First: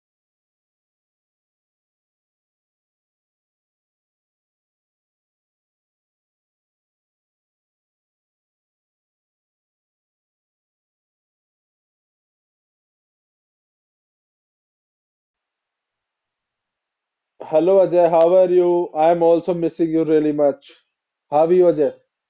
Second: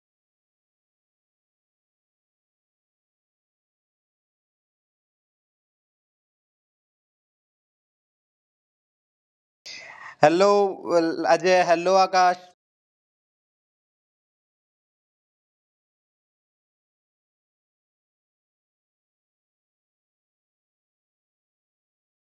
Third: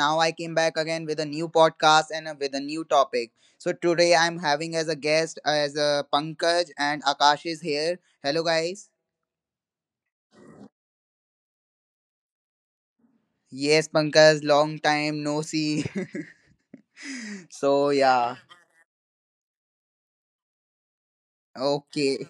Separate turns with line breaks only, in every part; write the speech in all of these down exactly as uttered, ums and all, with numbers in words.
now I came back again with a new podcast and uh, with a new topic. So today I'm having as a guest uh, as uh, Pankaj and Akash is here. Hello guys.
Hello, well, Ajay. Hello, Akash.
Yes, Pankaj, long time no see.
Hello
So
Ajay, how
yeah,
are you? I am also missing you really much. How are you, Ajay?
okay.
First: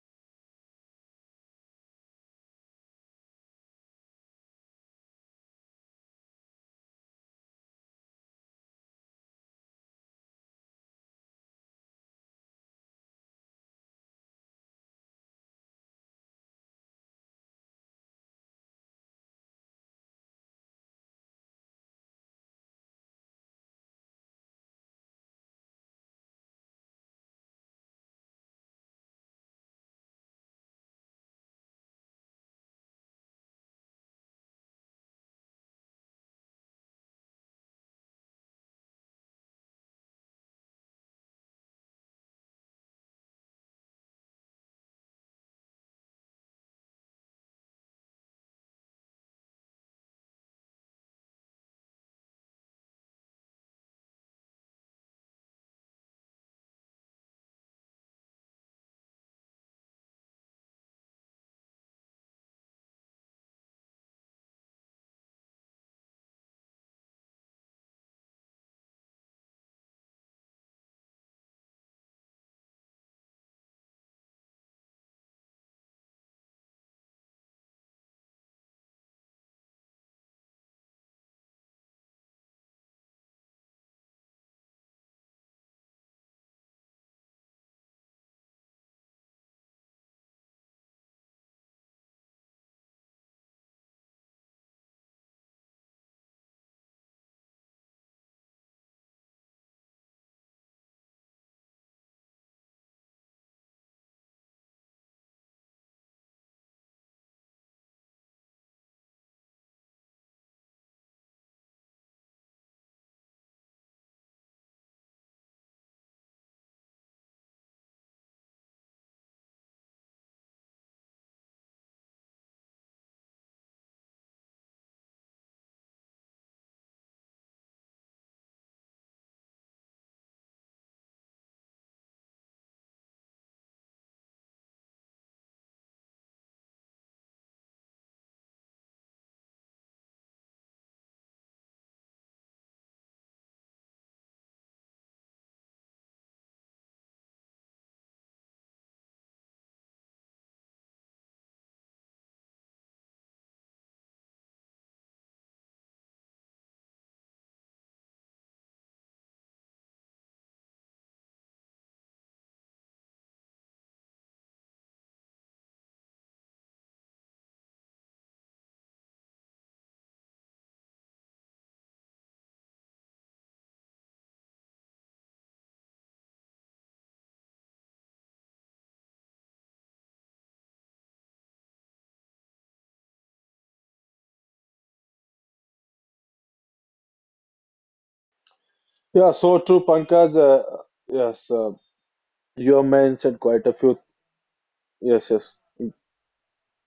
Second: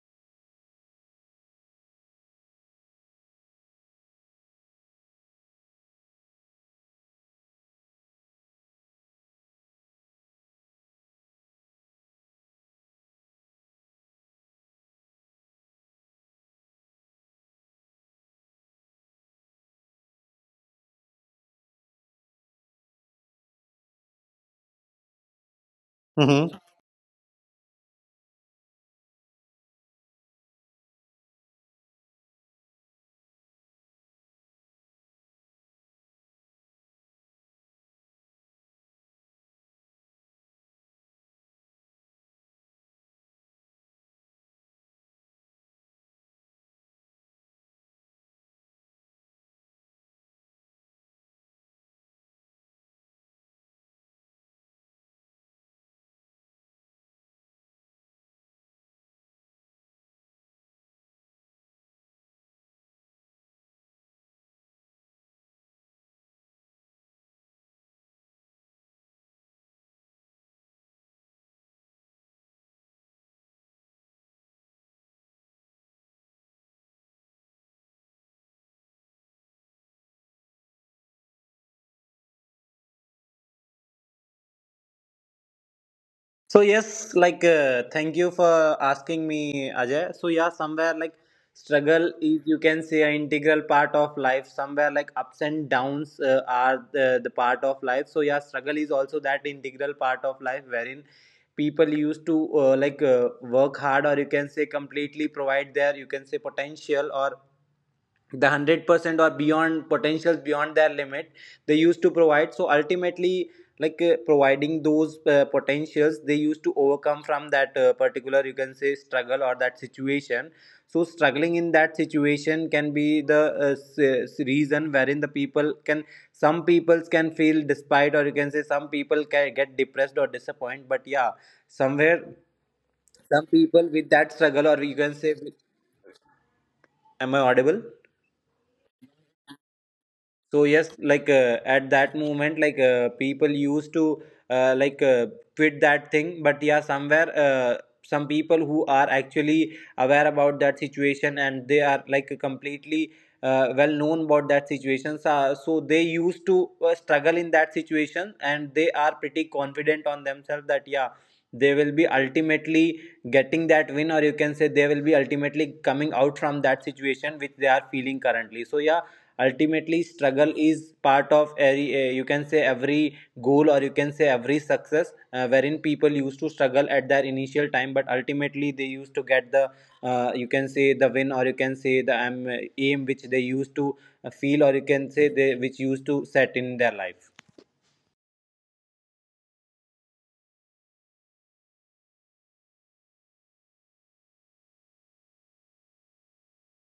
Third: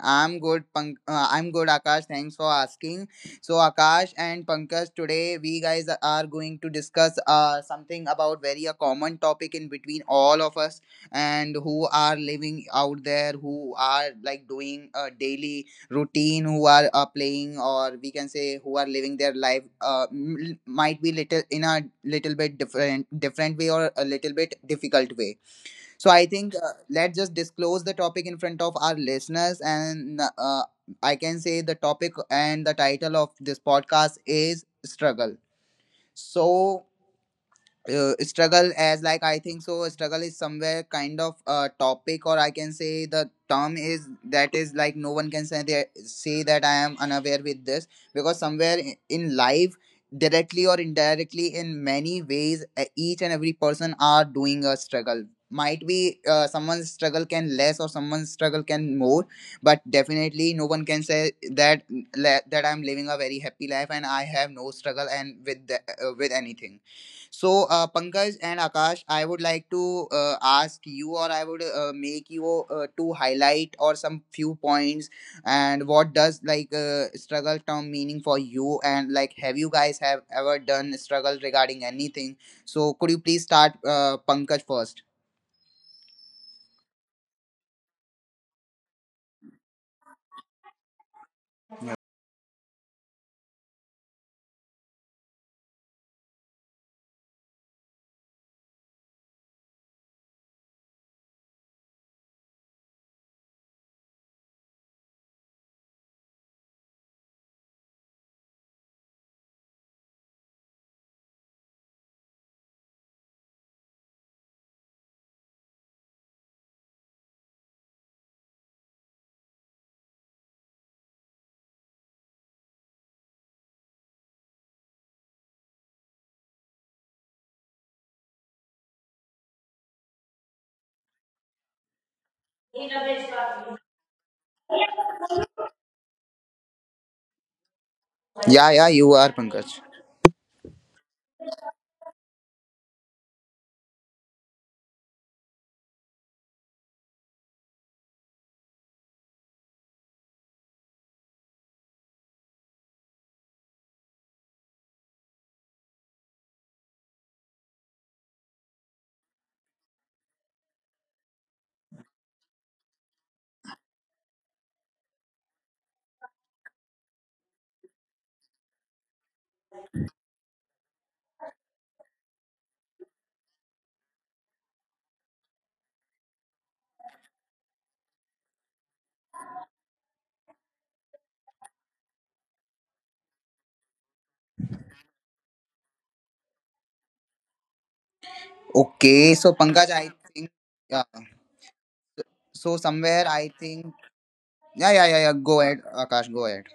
I'm good, Pank- uh, I'm good, Akash. Thanks for asking. So, Akash and Pankaj, today we guys are going to discuss uh, something about very a common topic in between all of us and who are living out there, who are like doing a daily routine, who are uh, playing, or we can say who are living their life. Uh, m- might be little in a little bit different, different way or a little bit difficult way. So I
hmm
think uh, let's just disclose the topic in front of our listeners, and uh, I can say the topic and the title of this podcast is struggle. So uh, struggle as like I think so struggle is somewhere kind of a topic or I can say the term is that is like no one can say that, say that I am unaware with this because somewhere i- in life directly or indirectly in many ways e- each and every person are doing a struggle might be uh, someone's struggle can less or someone's struggle can more, but definitely no one can say that that I'm living a very happy life and I have no struggle and with the, uh, with anything. So, uh, Pankaj and Akash, I would like to uh, ask you, or I would uh, make you uh, to highlight or some few points, and what does like uh, struggle term meaning for you, and like have you guys have ever done struggle regarding anything? So, could you please start, uh, Pankaj first?
So yes, like uh, thank you for asking me, Ajay. So yeah, somewhere like struggle is, you can say, an integral part of life. Somewhere like ups and downs uh, are the, the part of life. So yeah, struggle is also that integral part of life wherein people used to, uh, like uh, work hard, or you can say completely provide their, you can say, potential, or the one hundred percent or beyond potentials, beyond their limit they used to provide. So ultimately, like uh, providing those uh, potentials, they used to overcome from that uh, particular, you can say, struggle or that situation. So struggling in that situation can be the uh, reason wherein the people can some people can feel despite, or you can say some people can get depressed or disappointed. But yeah, somewhere some people with that struggle, or you can say, am I audible?
Yeah, yeah, you are Pankaj.
So yes, like uh, at that moment, like uh, people used to, uh, like uh, quit that thing. But yeah, somewhere, uh, some people who are actually aware about that situation, and they are like completely uh, well known about that situation, so, so they used to uh, struggle in that situation, and they are pretty confident on themselves that yeah, they will be ultimately getting that win, or you can say they will be ultimately coming out from that situation which they are feeling currently. So yeah, ultimately struggle is part of every, uh, you can say, every goal, or you can say every success uh, wherein people used to struggle at their initial time, but ultimately they used to get the, uh, you can say the win, or you can say the um, aim which they used to uh, feel, or you can say they which used to set in their life.
Yeah,
Okay,
so
so
true,
Pankaj, I
Pankaj. Uh,
think yeah.
yes, uh, you have
So somewhere,
mentioned
I
quite a
think
few.
yeah, yeah,
Yes,
yeah, yeah.
yes.
Go ahead, Akash. Go ahead.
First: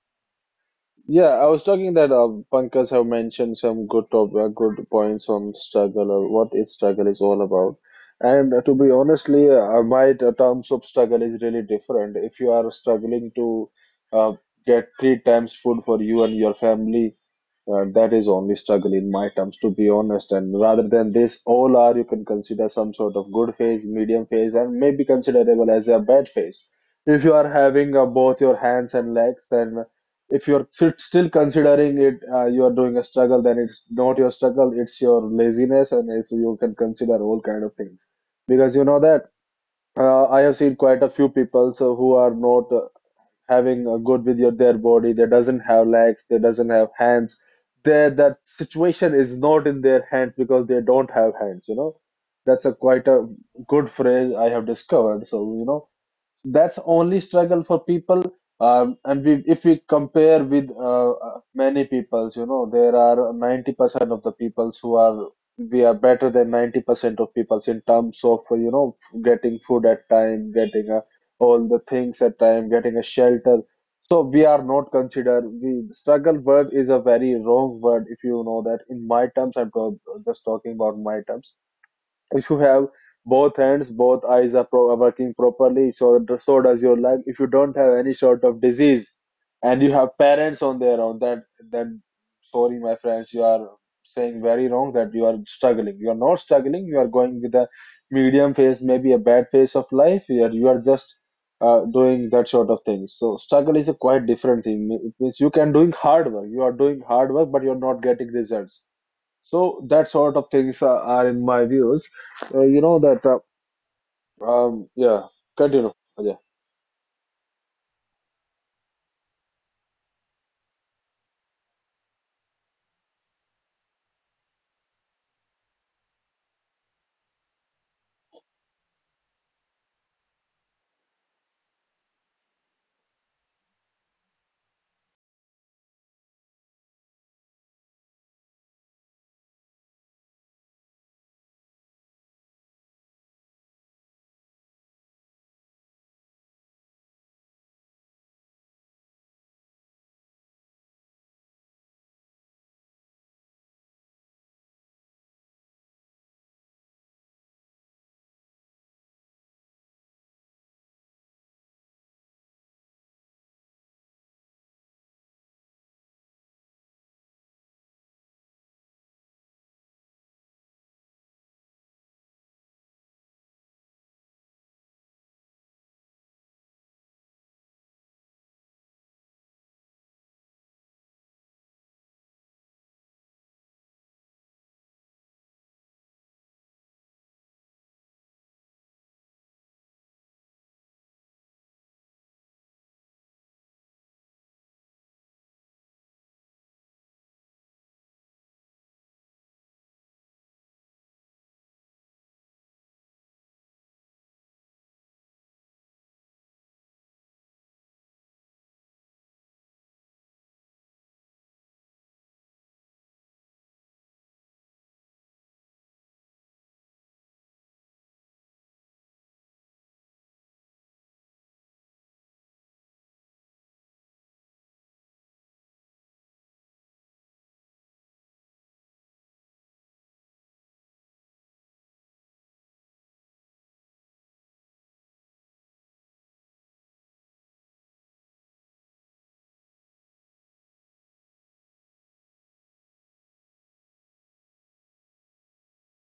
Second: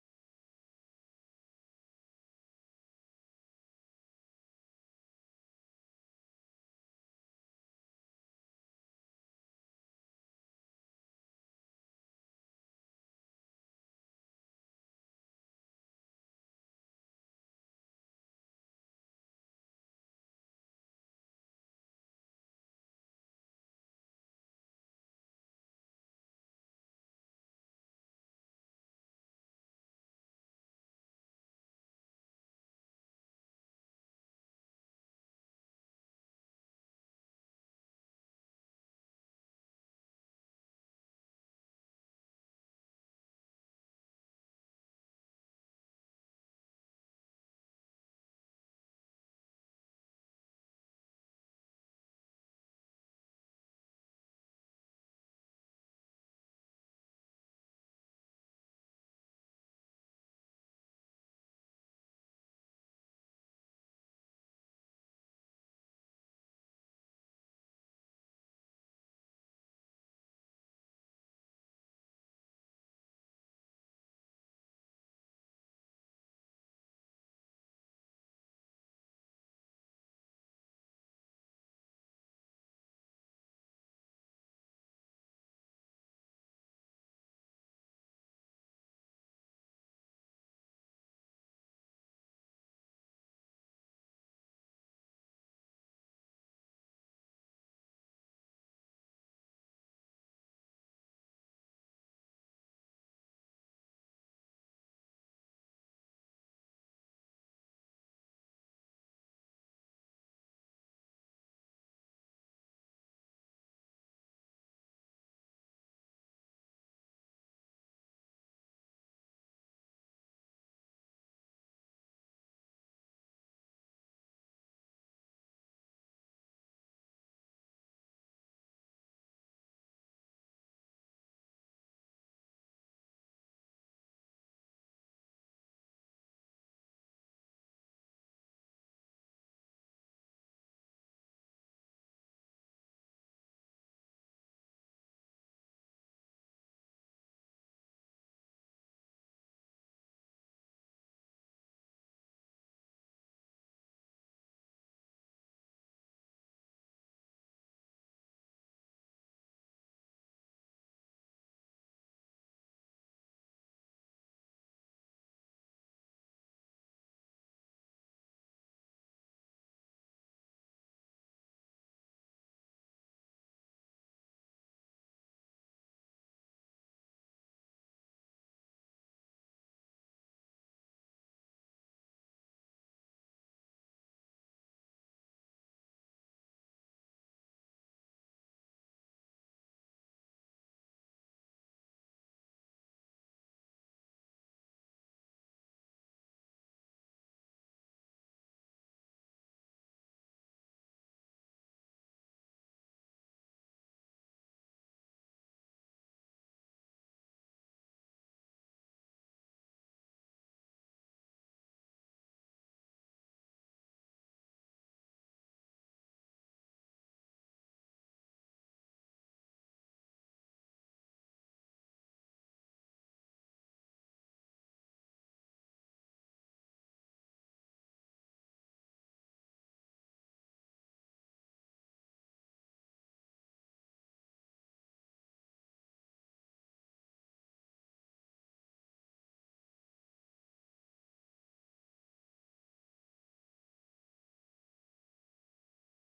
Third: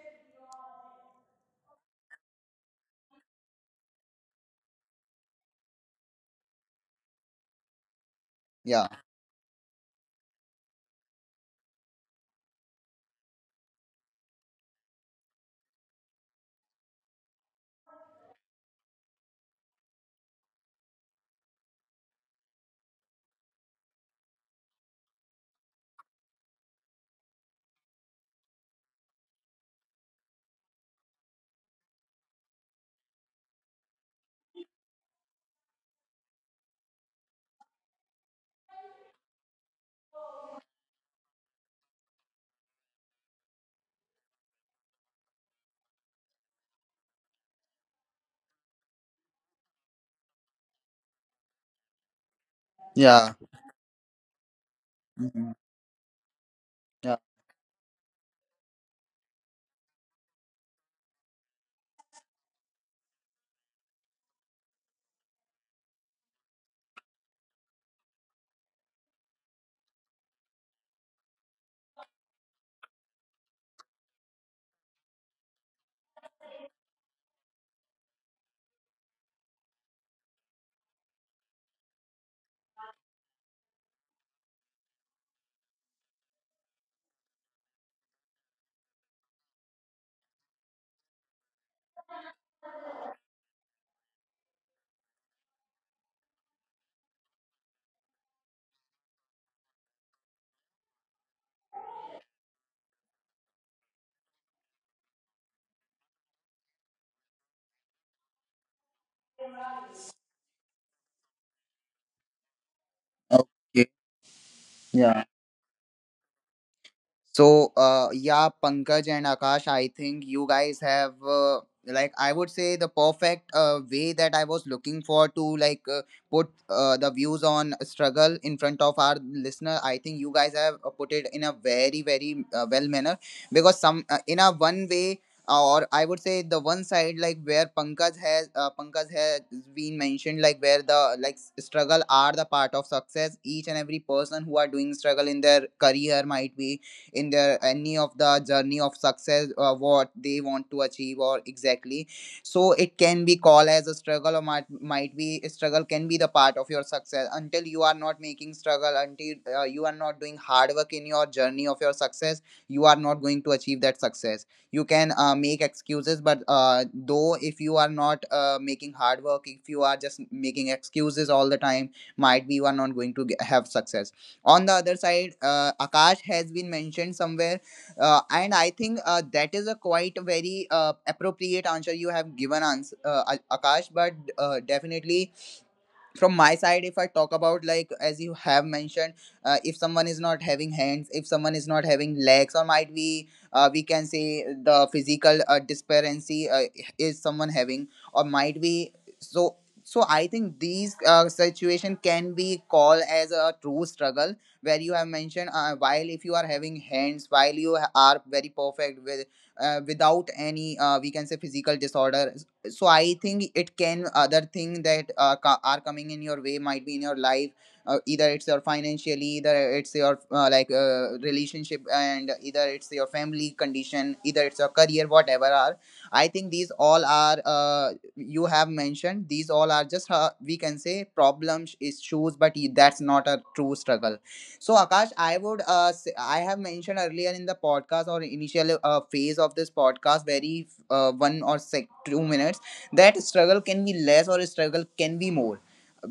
Yeah, I was talking that uh, Pankaj have mentioned some good top, uh, good points on struggle or what what is struggle is all about. And uh, to
Yeah,
be honestly, uh, uh, my t- terms of struggle is really different. If you are struggling to uh, get three times food for you and your family. Uh, that is only struggle in my terms, to be honest. And rather than this, all are you can consider some sort of good phase, medium phase, and maybe considerable as a bad phase. If you are having uh, both your hands and legs, then if you are sit- still considering it, uh, you are doing a struggle, then it's not your struggle, it's your laziness, and it's, you can consider all kind of things. Because you know that uh, I have seen quite a few people so who are not uh, having a good with your their body, they doesn't have legs, they doesn't have hands, their that situation is not in their hands because they don't have hands, you know. That's a quite a
yeah.
good phrase I have discovered, so
Mhm.
you know that's
Yeah.
only struggle for people. Um, and we, if we compare with uh, uh, many peoples, you know there are ninety percent of the peoples who are, we are better than ninety percent of peoples in terms of uh, you know, f- getting food at time, getting uh, all the things at time, getting a shelter. So we are not considered, we struggle word is a very wrong word, if you know that, in my terms. I'm talk, just talking about my terms. If you have both hands, both eyes are pro- are working properly, so so does your leg. If you don't have any sort of disease, and you have parents on their own, that, then sorry, my friends, you are saying very wrong that you are struggling. You are not struggling. You are going with a medium phase, maybe a bad phase of life. You are you are just uh, doing that sort of thing. So struggle is a quite different thing. It means you can doing hard work. You are doing hard work, but you are not getting results, so that sort of things are, are in my views. Uh, you know that. Uh, um. Yeah.
Okay.
Continue. Yeah.
So, uh, yeah, Pankaj and Akash, I think you guys have, uh, like, I would say the perfect uh, way that I was looking for to, like, uh, put uh, the views on struggle in front of our listener. I think you guys have uh, put it in a very, very uh, well manner because some, uh, in a one way, uh, or I would say the one side, like where Pankaj has uh, Pankaj has been mentioned, like where the like s- struggle are the part of success. Each and every person who are doing struggle in their career might be in their any of the journey of success uh, what they want to achieve or exactly, so it can be called as a struggle or might, might be struggle can be the part of your success until you are not making struggle until uh, you are not doing hard work in your journey of your success, you are not going to achieve that success. You can uh, make excuses but uh, though if you are not uh, making hard work, if you are just making excuses all the time, might be you are not going to ge- have success. On the other side uh, Akash has been mentioned somewhere, uh, and I think uh, that is a quite very uh, appropriate answer you have given ans- uh, A- Akash, but uh, definitely from my side if I talk about, like as you have mentioned, uh, if someone is not having hands, if someone is not having legs, or might be uh, we can say the physical uh, disparity uh, is someone having or might be, so so I think these uh, situation can be called as a true struggle where you have mentioned. Uh, while if you are having hands, while you ha- are very perfect with uh, without any uh, we can say physical disorder, so I think it can other thing that uh, co- are coming in your way might be in your life, uh, either it's your financially, either it's your uh, like uh, relationship, and either it's your family condition, either it's your career, whatever are, I think these all are, uh, you have mentioned, these all are just uh, we can say problems issues but y- that's not a true struggle. So Akash, I would uh, say, I have mentioned earlier in the podcast or initial uh, phase of this podcast very uh, one or sec- two minutes, that struggle can be less or struggle can be more.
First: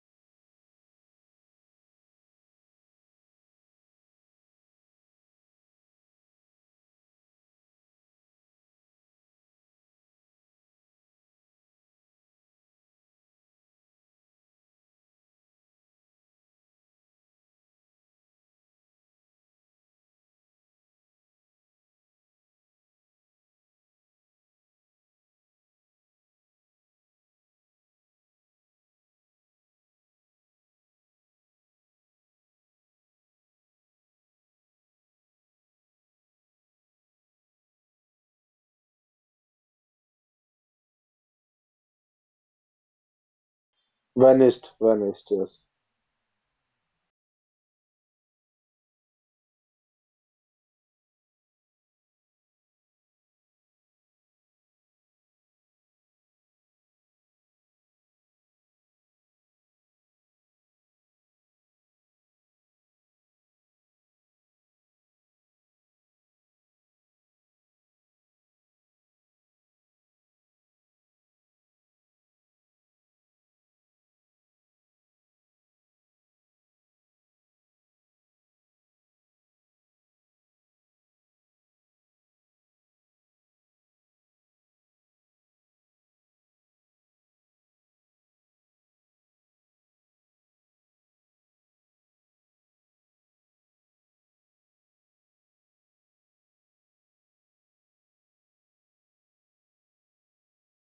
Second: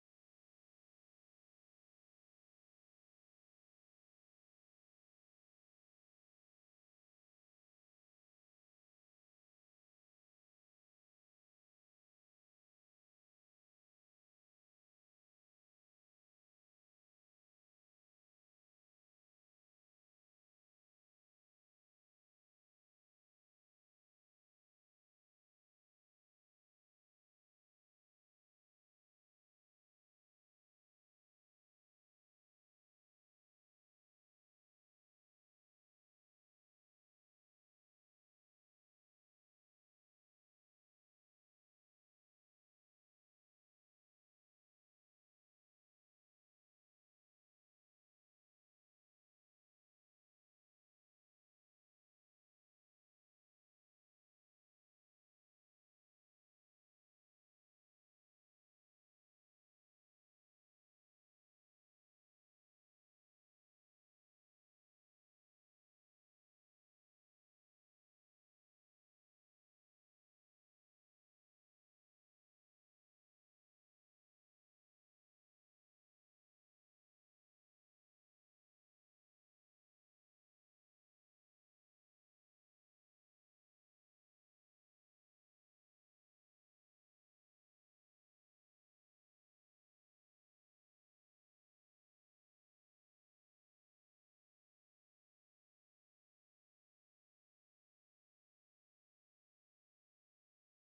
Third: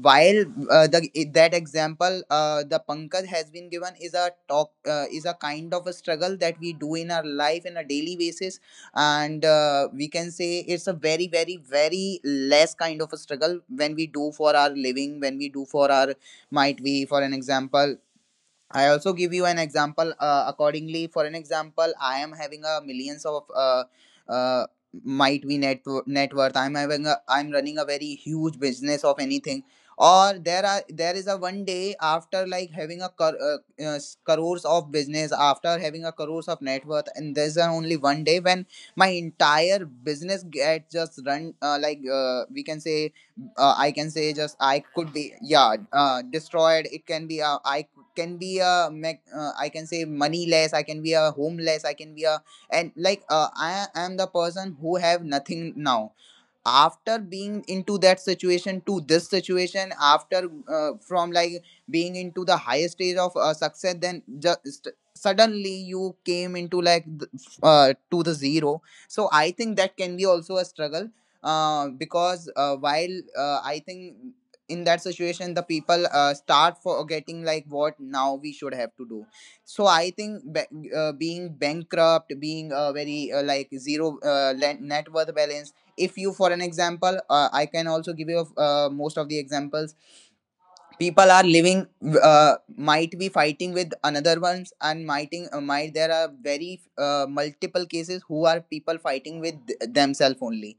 While uh, the that example, uh, the Pankaj has been given is a talk uh, is a kind of a struggle that we do in our life in a daily basis, and uh, we can say it's a very, very, very less kind of a struggle when we do for our living, when we do for our, might be for an example. I also give you an example uh, accordingly. For an example, I am having a millions of uh, uh, might be net net worth. I'm having a I'm running a very huge business of anything. Or there are there is a one day after like having a cor- uh, uh, s- crores of business, after having a crores of net worth, and there's a only one day when my entire business gets just run uh, like uh, we can say uh, I can say just
Vanished.
I could
Vanished.
be
Yes.
yeah uh, destroyed. It can be uh, I can be a mech- uh, I can say moneyless, I can be a homeless, I can be a, and like uh, I am the person who have nothing now, after being into that situation to this situation, after uh, from like being into the highest stage of uh, success, then just suddenly you came into like th- uh, to the zero. So I think that can be also a struggle, uh, because uh, while uh, I think in that situation the people uh, start forgetting like what now we should have to do. So I think ba- uh, being bankrupt, being uh, very uh, like zero, uh, le- net worth balance. If you, for an example, uh, I can also give you uh, most of the examples. People are living, uh, might be fighting with another ones, and mighting uh, might there are very uh, multiple cases who are people fighting with themselves only,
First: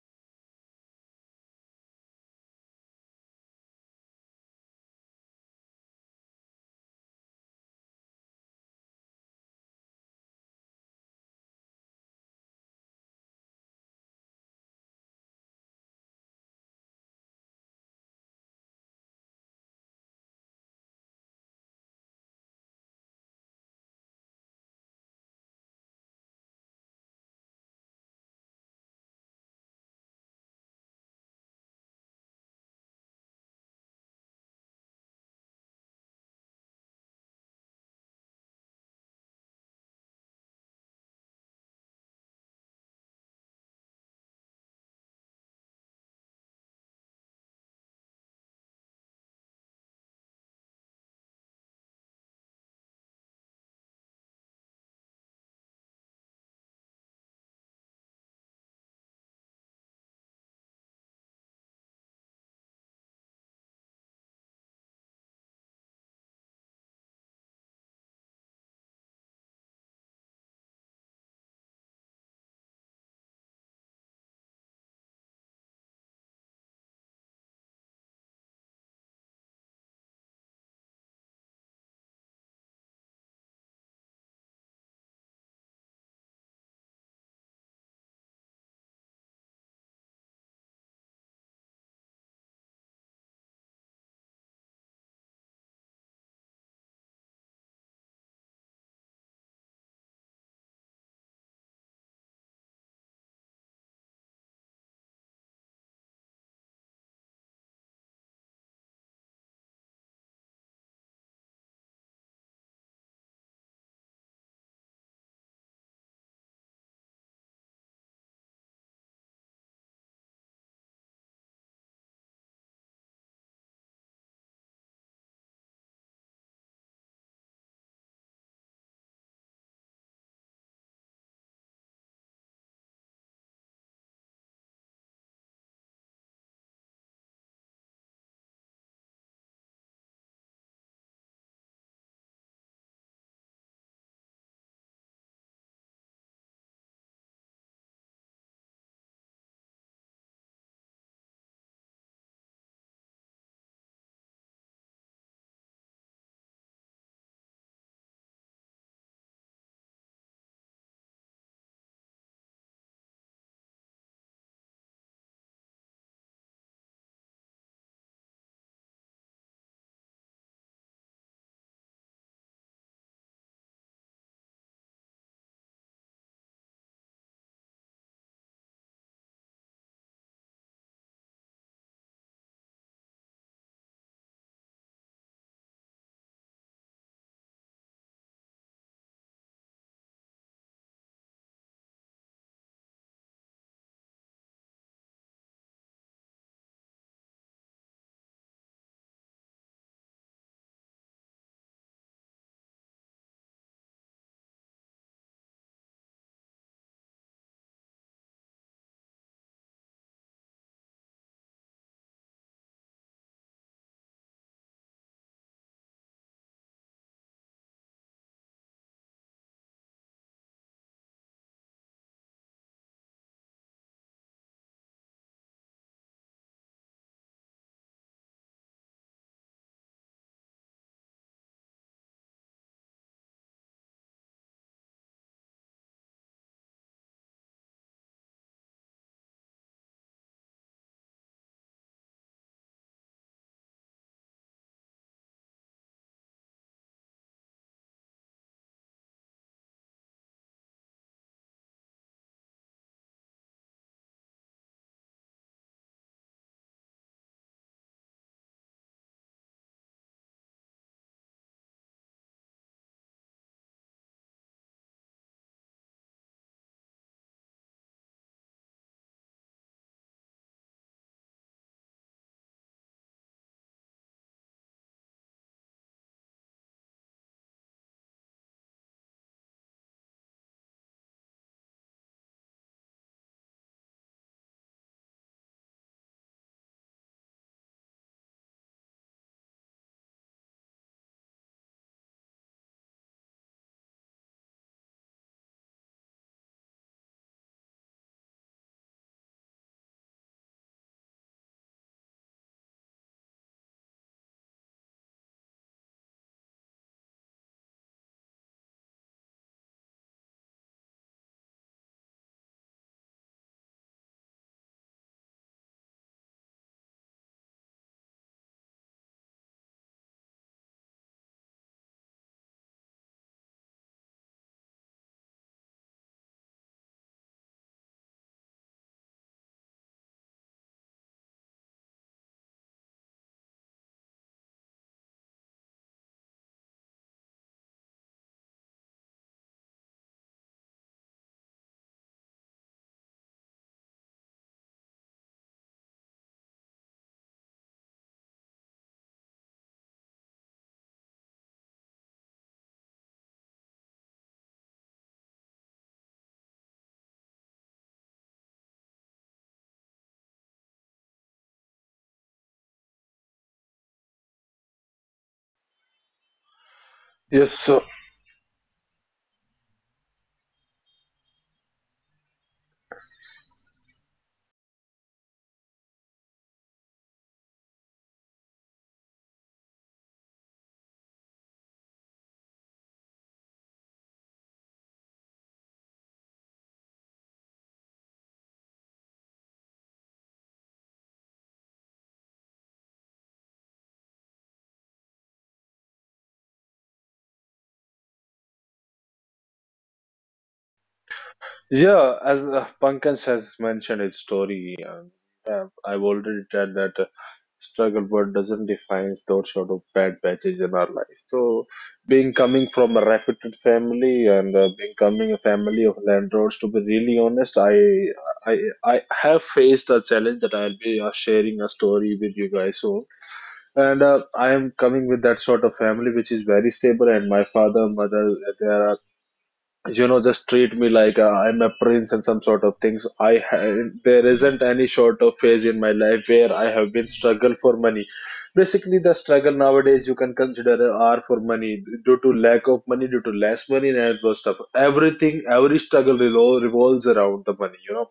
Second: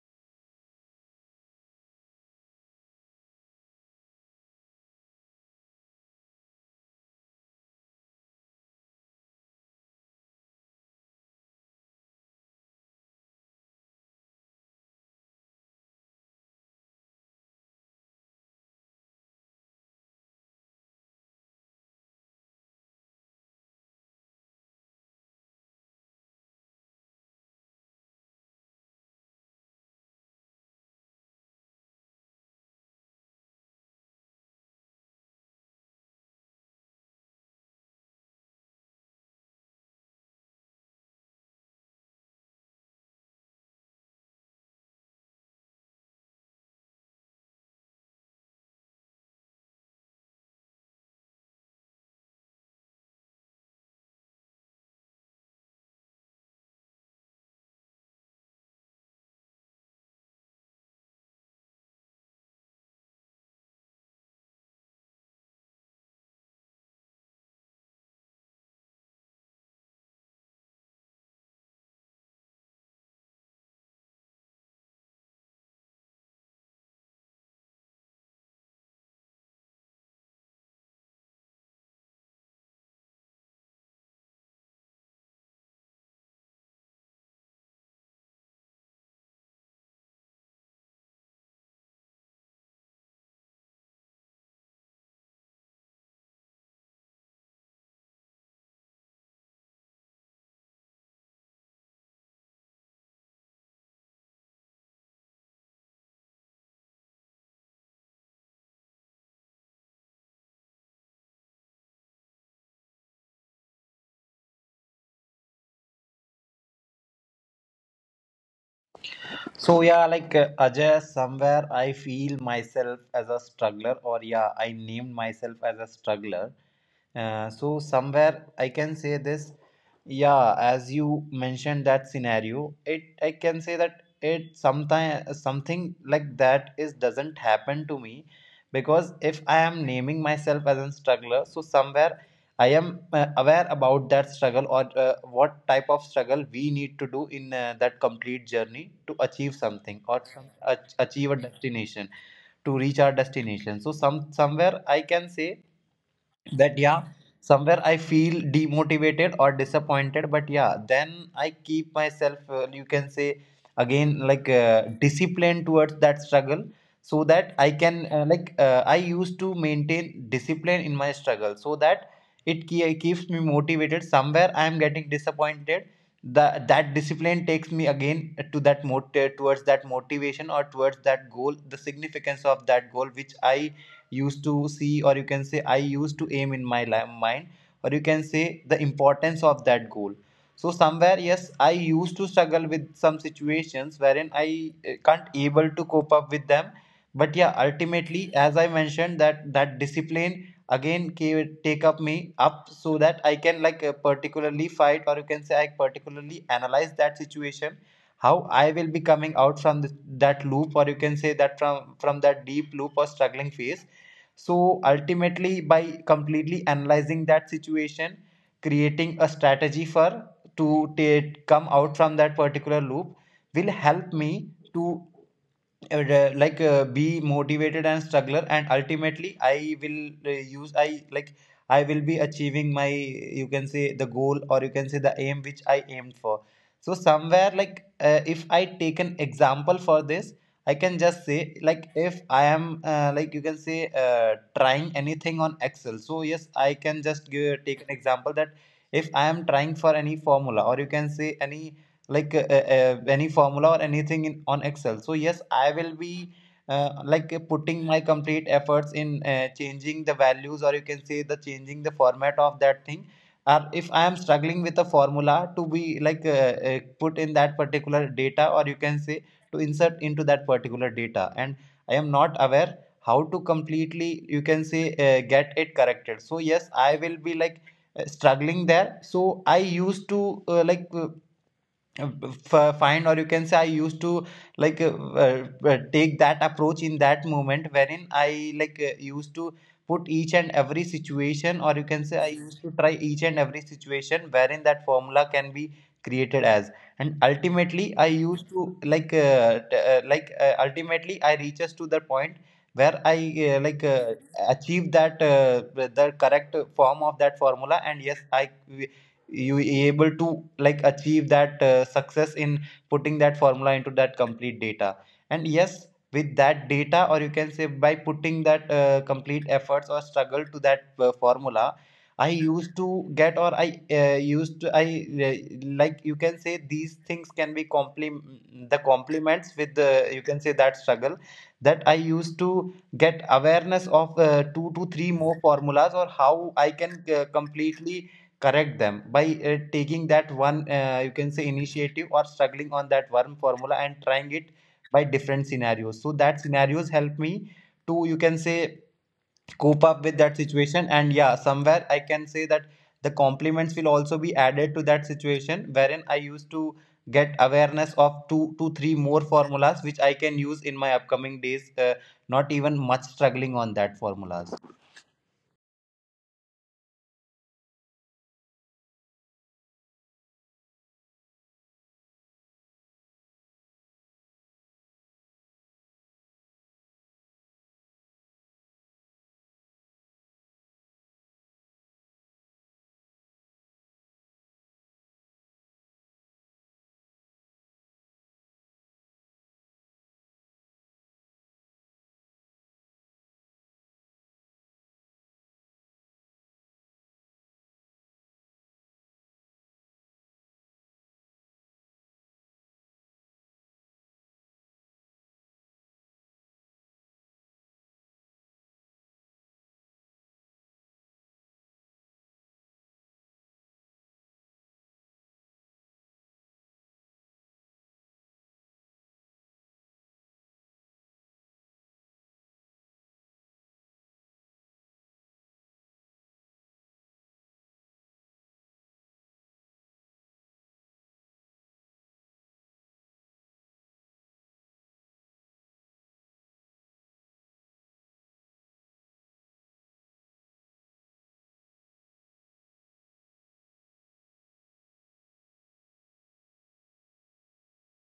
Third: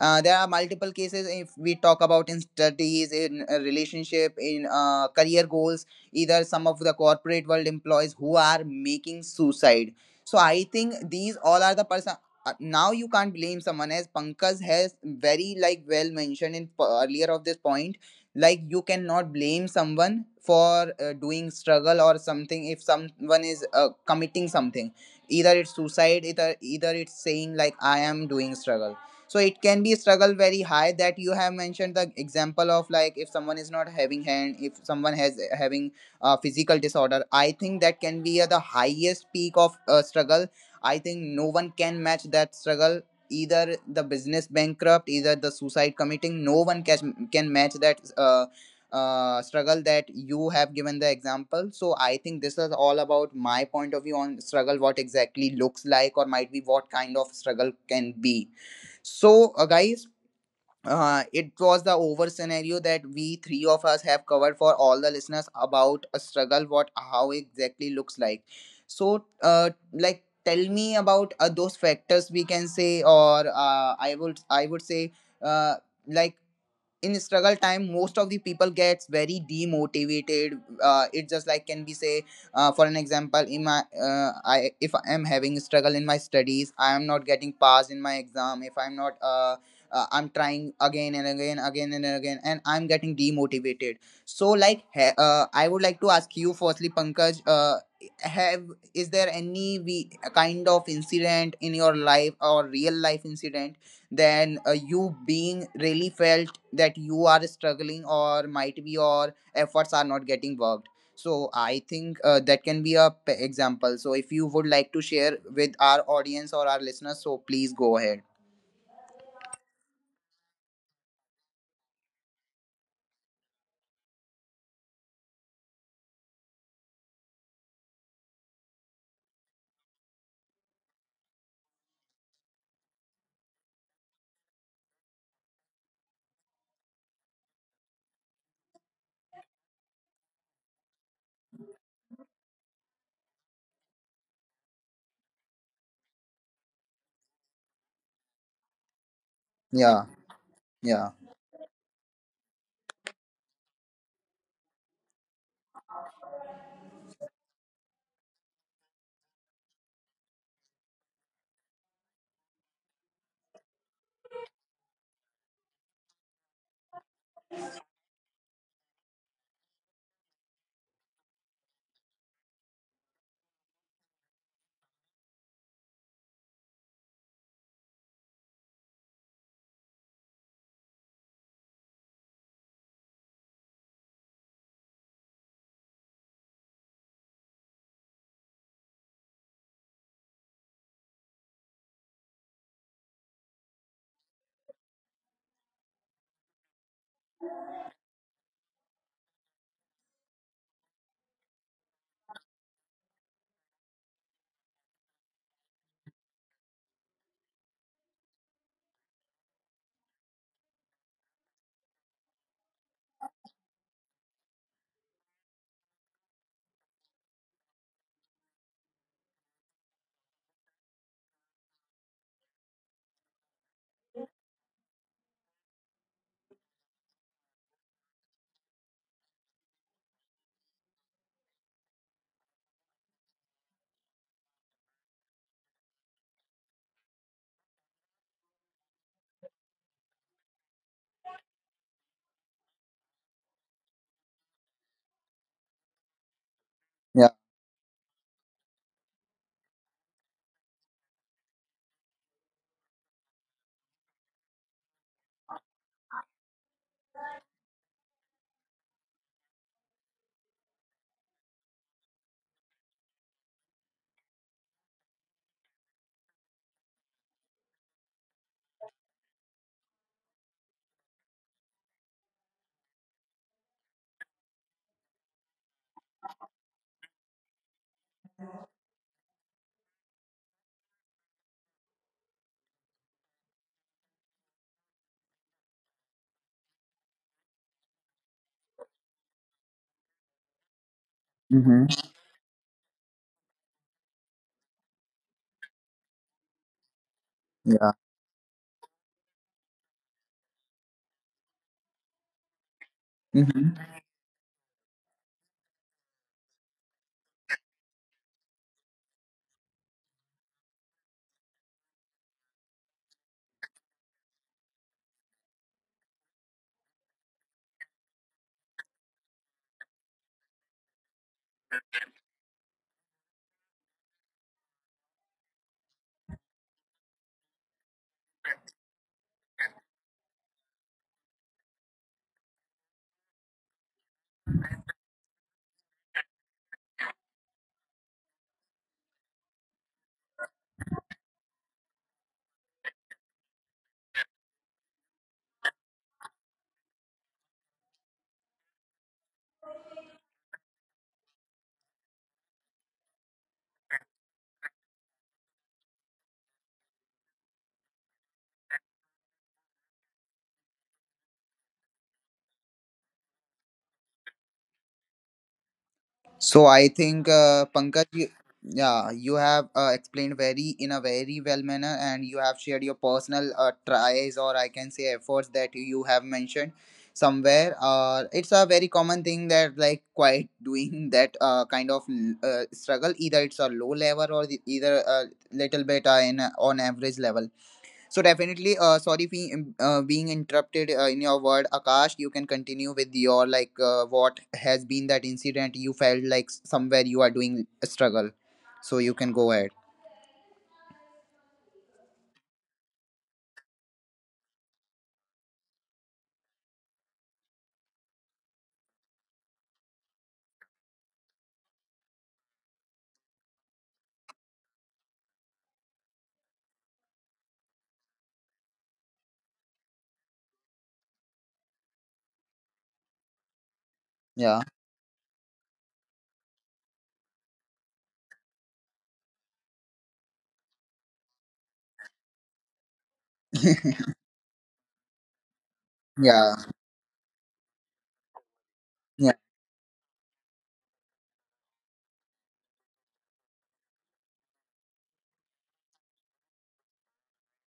uh, there are multiple cases if we talk about in studies, in a relationship, in uh, career goals. Either some of the corporate world employees who are making suicide. So I think these all are the person. uh, Now you can't blame someone, as Pankaj has very like well mentioned in p- earlier of this point. Like you cannot blame someone for uh, doing struggle or something if someone is uh, committing something. Either it's suicide, either either it's saying like I am doing struggle, so it can be struggle very high, that you have mentioned the example of, like if someone is not having hand, if someone has eh, having a physical disorder, I think that can be uh, the highest peak of uh, struggle. I think no one can match that struggle, either the business bankrupt, either the suicide committing, no one can can match that uh, uh, struggle that you have given the example. So I think this is all about my point of view on struggle, what exactly looks like or might be what kind of struggle can be. So, uh, guys, uh, it was the over scenario that we three of us have covered for all the listeners about a struggle, what how exactly looks like. So, uh, like tell me about uh, those factors we can say, or uh, I would I would say, uh, like in struggle time most of the people gets very demotivated, uh, it just like can be say, uh, for an example in my, uh, I if I am having struggle in my studies, I am not getting passed in my exam, if I'm not uh, uh, I'm trying again and again, again and again, and I'm getting demotivated. So like ha- uh, I would like to ask you firstly, Pankaj, uh, have is there any we kind of incident in your life, or real life incident, then uh, you being really felt that you are struggling or might be your efforts are not getting worked, so I think uh, that can be a p- example, so if you would like to share with our audience or our listeners, so please go ahead.
So yeah, like uh, Ajay, somewhere I feel myself as a struggler, or yeah, I named myself as a struggler. Uh, so somewhere I can say this, yeah, as you mentioned that scenario, it I can say that it sometime something like that is doesn't happen to me. Because if I am naming myself as a struggler, so somewhere I am uh, aware about that struggle, or uh, what type of struggle we need to do in uh, that complete journey to achieve something,
Yeah,
or some, ach-
yeah,
achieve a destination, to reach our destination. So some somewhere I can say that yeah, somewhere I feel demotivated or disappointed, but yeah, then I keep myself, uh, you can say, again like uh, disciplined towards that struggle, so that I can, uh, like uh, I used to maintain discipline in my struggle, so that it ke- keeps me motivated. Somewhere I am getting disappointed, The that discipline takes me again to that mot- towards that motivation, or towards that goal, the significance of that goal which I used to see, or you can say I used to aim in my mind, or you can say the importance of that goal. So somewhere yes, I used to struggle with some situations wherein I uh, can't able to cope up with them. But yeah, ultimately, as I mentioned, that that discipline again ca- take up me up, so that I can like uh, particularly fight, or you can say I particularly analyze that situation, how I will be coming out from the, that loop, or you can say that from from that deep loop or struggling phase. So ultimately, by completely analyzing that situation, creating a strategy for, to take, come out from that particular loop, will help me to, uh, like uh, be motivated and struggler, and ultimately I will uh, use I like I will be achieving my, you can say, the goal, or you can say the aim which I aimed for. So somewhere, like uh, if I take an example for this, I can just say like if I am, uh, like you can say, uh, trying anything on Excel. So yes, I can just
yeah,
give, take an example that if I am trying for any formula, or you can say any, like uh, uh, uh, any formula, or anything in, on Excel. So yes, I will be, uh, like uh, putting my complete efforts in uh, changing the values, or you can say the changing the format of that thing, or if I am struggling with a formula to be like uh, uh, put in that particular data, or you can say to insert into that particular data, and I am not aware how to completely, you can say, uh, get it corrected. So yes, I will be like uh, struggling there. So I used to, uh, like uh, uh, f- uh, find, or you can say I used to, like uh, uh, uh, take that approach in that moment wherein I like uh, used to put each and every situation, or you can say
mm-hmm,
I used to try each and every situation wherein that formula can be created as, and ultimately I
yeah,
used to like uh, t- uh, like uh, ultimately I reaches to the point where I, uh, like
mm-hmm.
uh, achieve that, uh, the correct form of that formula, and yes, I you able to like achieve that uh, success in putting that formula into that complete data. And yes, with that data, or you can say by putting that uh, complete efforts or struggle to that uh, formula, I used to get, or I uh, used to I uh, like, you can say, these things can be complim the compliments with the, you can say, that struggle, that I used to get awareness of uh, two to three more formulas, or how I can uh, completely correct them by uh, taking that one, uh, you can say, initiative, or struggling on that one formula and trying it by different scenarios, so that scenarios help me to, you can say, cope up with that situation. And yeah, somewhere I can say that the compliments will also be added to that situation wherein I used to get awareness of two to three more formulas which I can use in my upcoming days, uh, not even much struggling on that formulas.
So I think
Yes, so
uh, Pankaj, you, yeah, you have uh, explained very in a very well manner, and you have shared your personal uh, tries or I can say efforts that you have mentioned somewhere. Uh, it's a very common thing that like quite doing that uh, kind of uh, struggle. Either it's a low level or the, either a little bit uh, in a- on average level. So definitely, uh, sorry for um, uh, being interrupted uh, in your word, Akash. You can continue with your like uh, what has been that incident you felt like somewhere you are doing a struggle. So you can go ahead.
yeah, as uh, Pankaj has mentioned his story, and uh, I've already said that struggle but doesn't define those sort of bad patches in our life. So being coming from a reputed family and uh, being coming a family of landlords, to be really honest, i i I have faced a challenge that I'll be uh, sharing a story with you guys soon. And uh, I am
Yeah,
coming with that sort of family which is very stable, and my father mother, there are uh, you know, just treat me like uh, I'm a prince, and some sort of things i ha- there isn't any sort of phase in my life where I have
yeah,
been struggle for money. Basically the struggle
yeah,
nowadays you can consider uh, are for money, due to lack of money, due to less money, and all those stuff. Everything, every struggle revol- revolves around the money, you know.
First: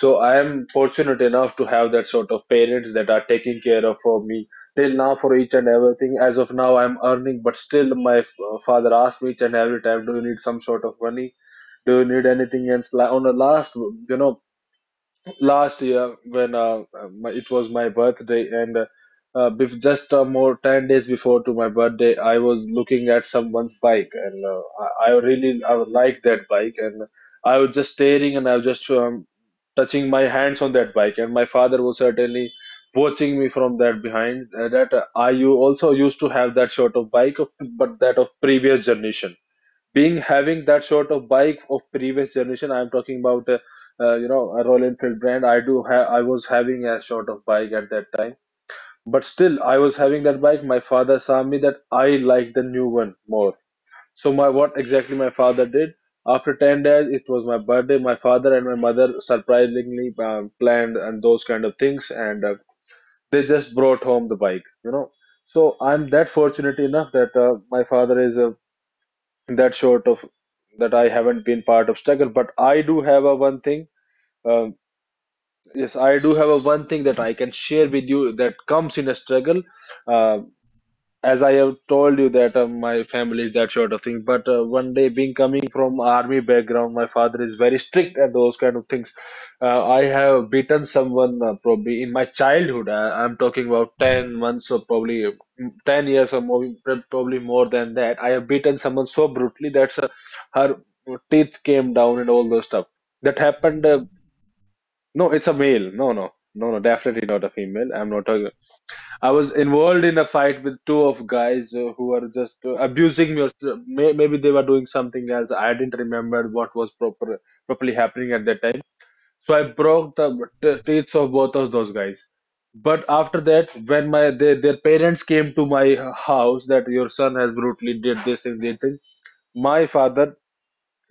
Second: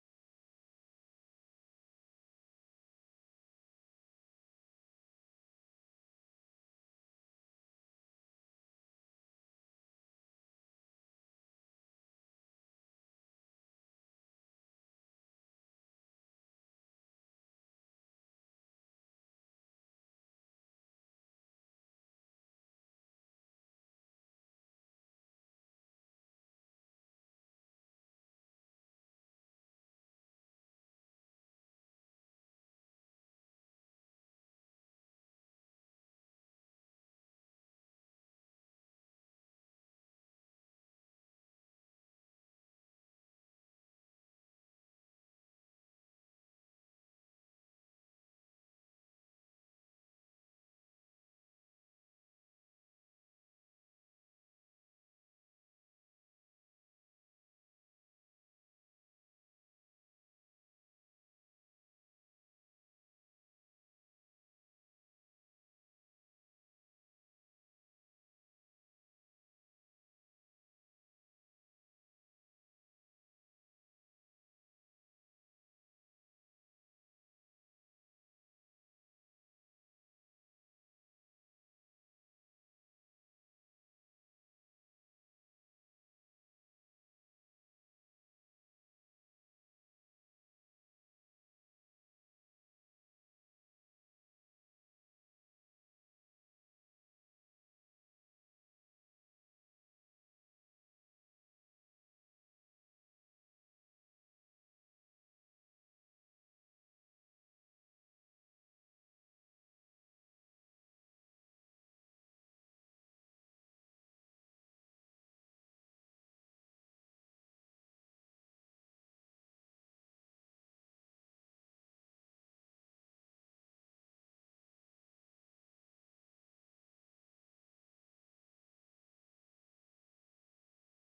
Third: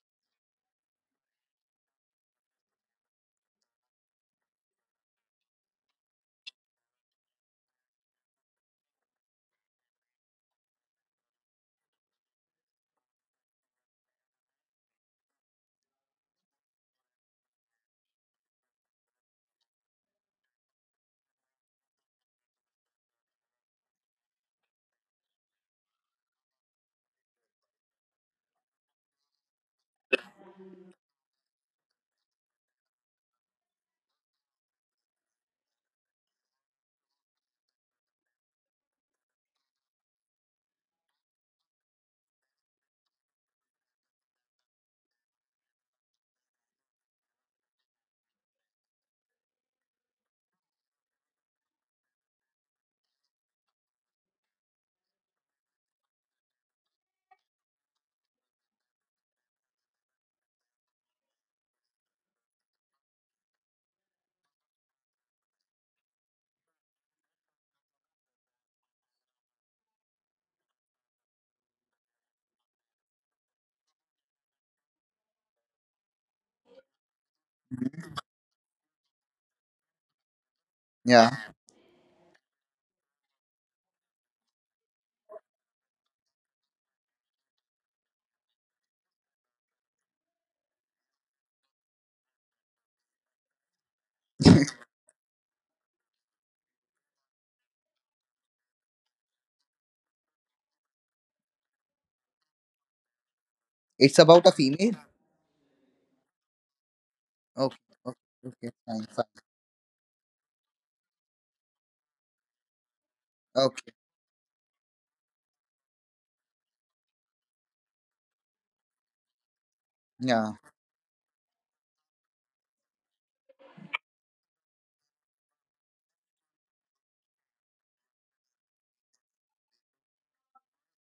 So I am fortunate enough to have that sort of parents that are taking care of for me till now, for each and everything. As of now, I'm earning, but still, my f- uh, father asks me each and every time, "Do you need some sort of money? Do you need anything else?" Like on the last, you know, last year when uh, my, it was my birthday, and uh, uh, bef- just uh, more ten days before to my birthday, I was looking at someone's bike, and uh, I, I really I would like that bike. And I was just staring and I was just um, touching my hands on that bike, and my father was certainly watching me from that behind. Uh, that uh, I, you also used to have that sort of bike of- but that of previous generation. Being having that sort of bike of previous generation, I'm talking about uh, uh, you know, a Royal Enfield brand. i do ha- I was having a sort of bike at that time, but still I was having that bike. My father saw me that I like the new one more. So my, what exactly my father did, after ten days it was my birthday. My father and my mother surprisingly um, planned, and those kind of things, and uh, they just brought home the bike, you know. So I'm that fortunate enough that uh, my father is a that sort of, that I haven't been part of struggle, but I do have a one thing. Um, yes, I do have a one thing that I can share with you that comes in a struggle. Um, as I
yeah.
have told you that uh, my family is that sort of thing. But uh, one day, being coming from army background, my father is very strict at those kind of things. Uh, I have beaten someone uh, probably in my childhood. I, I'm talking about ten months or probably uh, ten years or more, probably more than that. I have beaten someone so brutally that uh, her teeth came down and all those stuff. That happened. Uh,
It's about a female.
no, it's a male. No, no, no, no. Definitely not a
Okay,
female. I'm not talking.
okay, okay, fine,
I
fine.
was involved in a fight with two of guys uh, who were just uh, abusing me. Or so-
Okay,
may- maybe they were doing something else. I didn't remember what was proper properly happening at that time. So I broke the
yeah.
t- teeth of both of those guys. But after that, when my their, their parents came to my house that your son has brutally did this and did thing, my father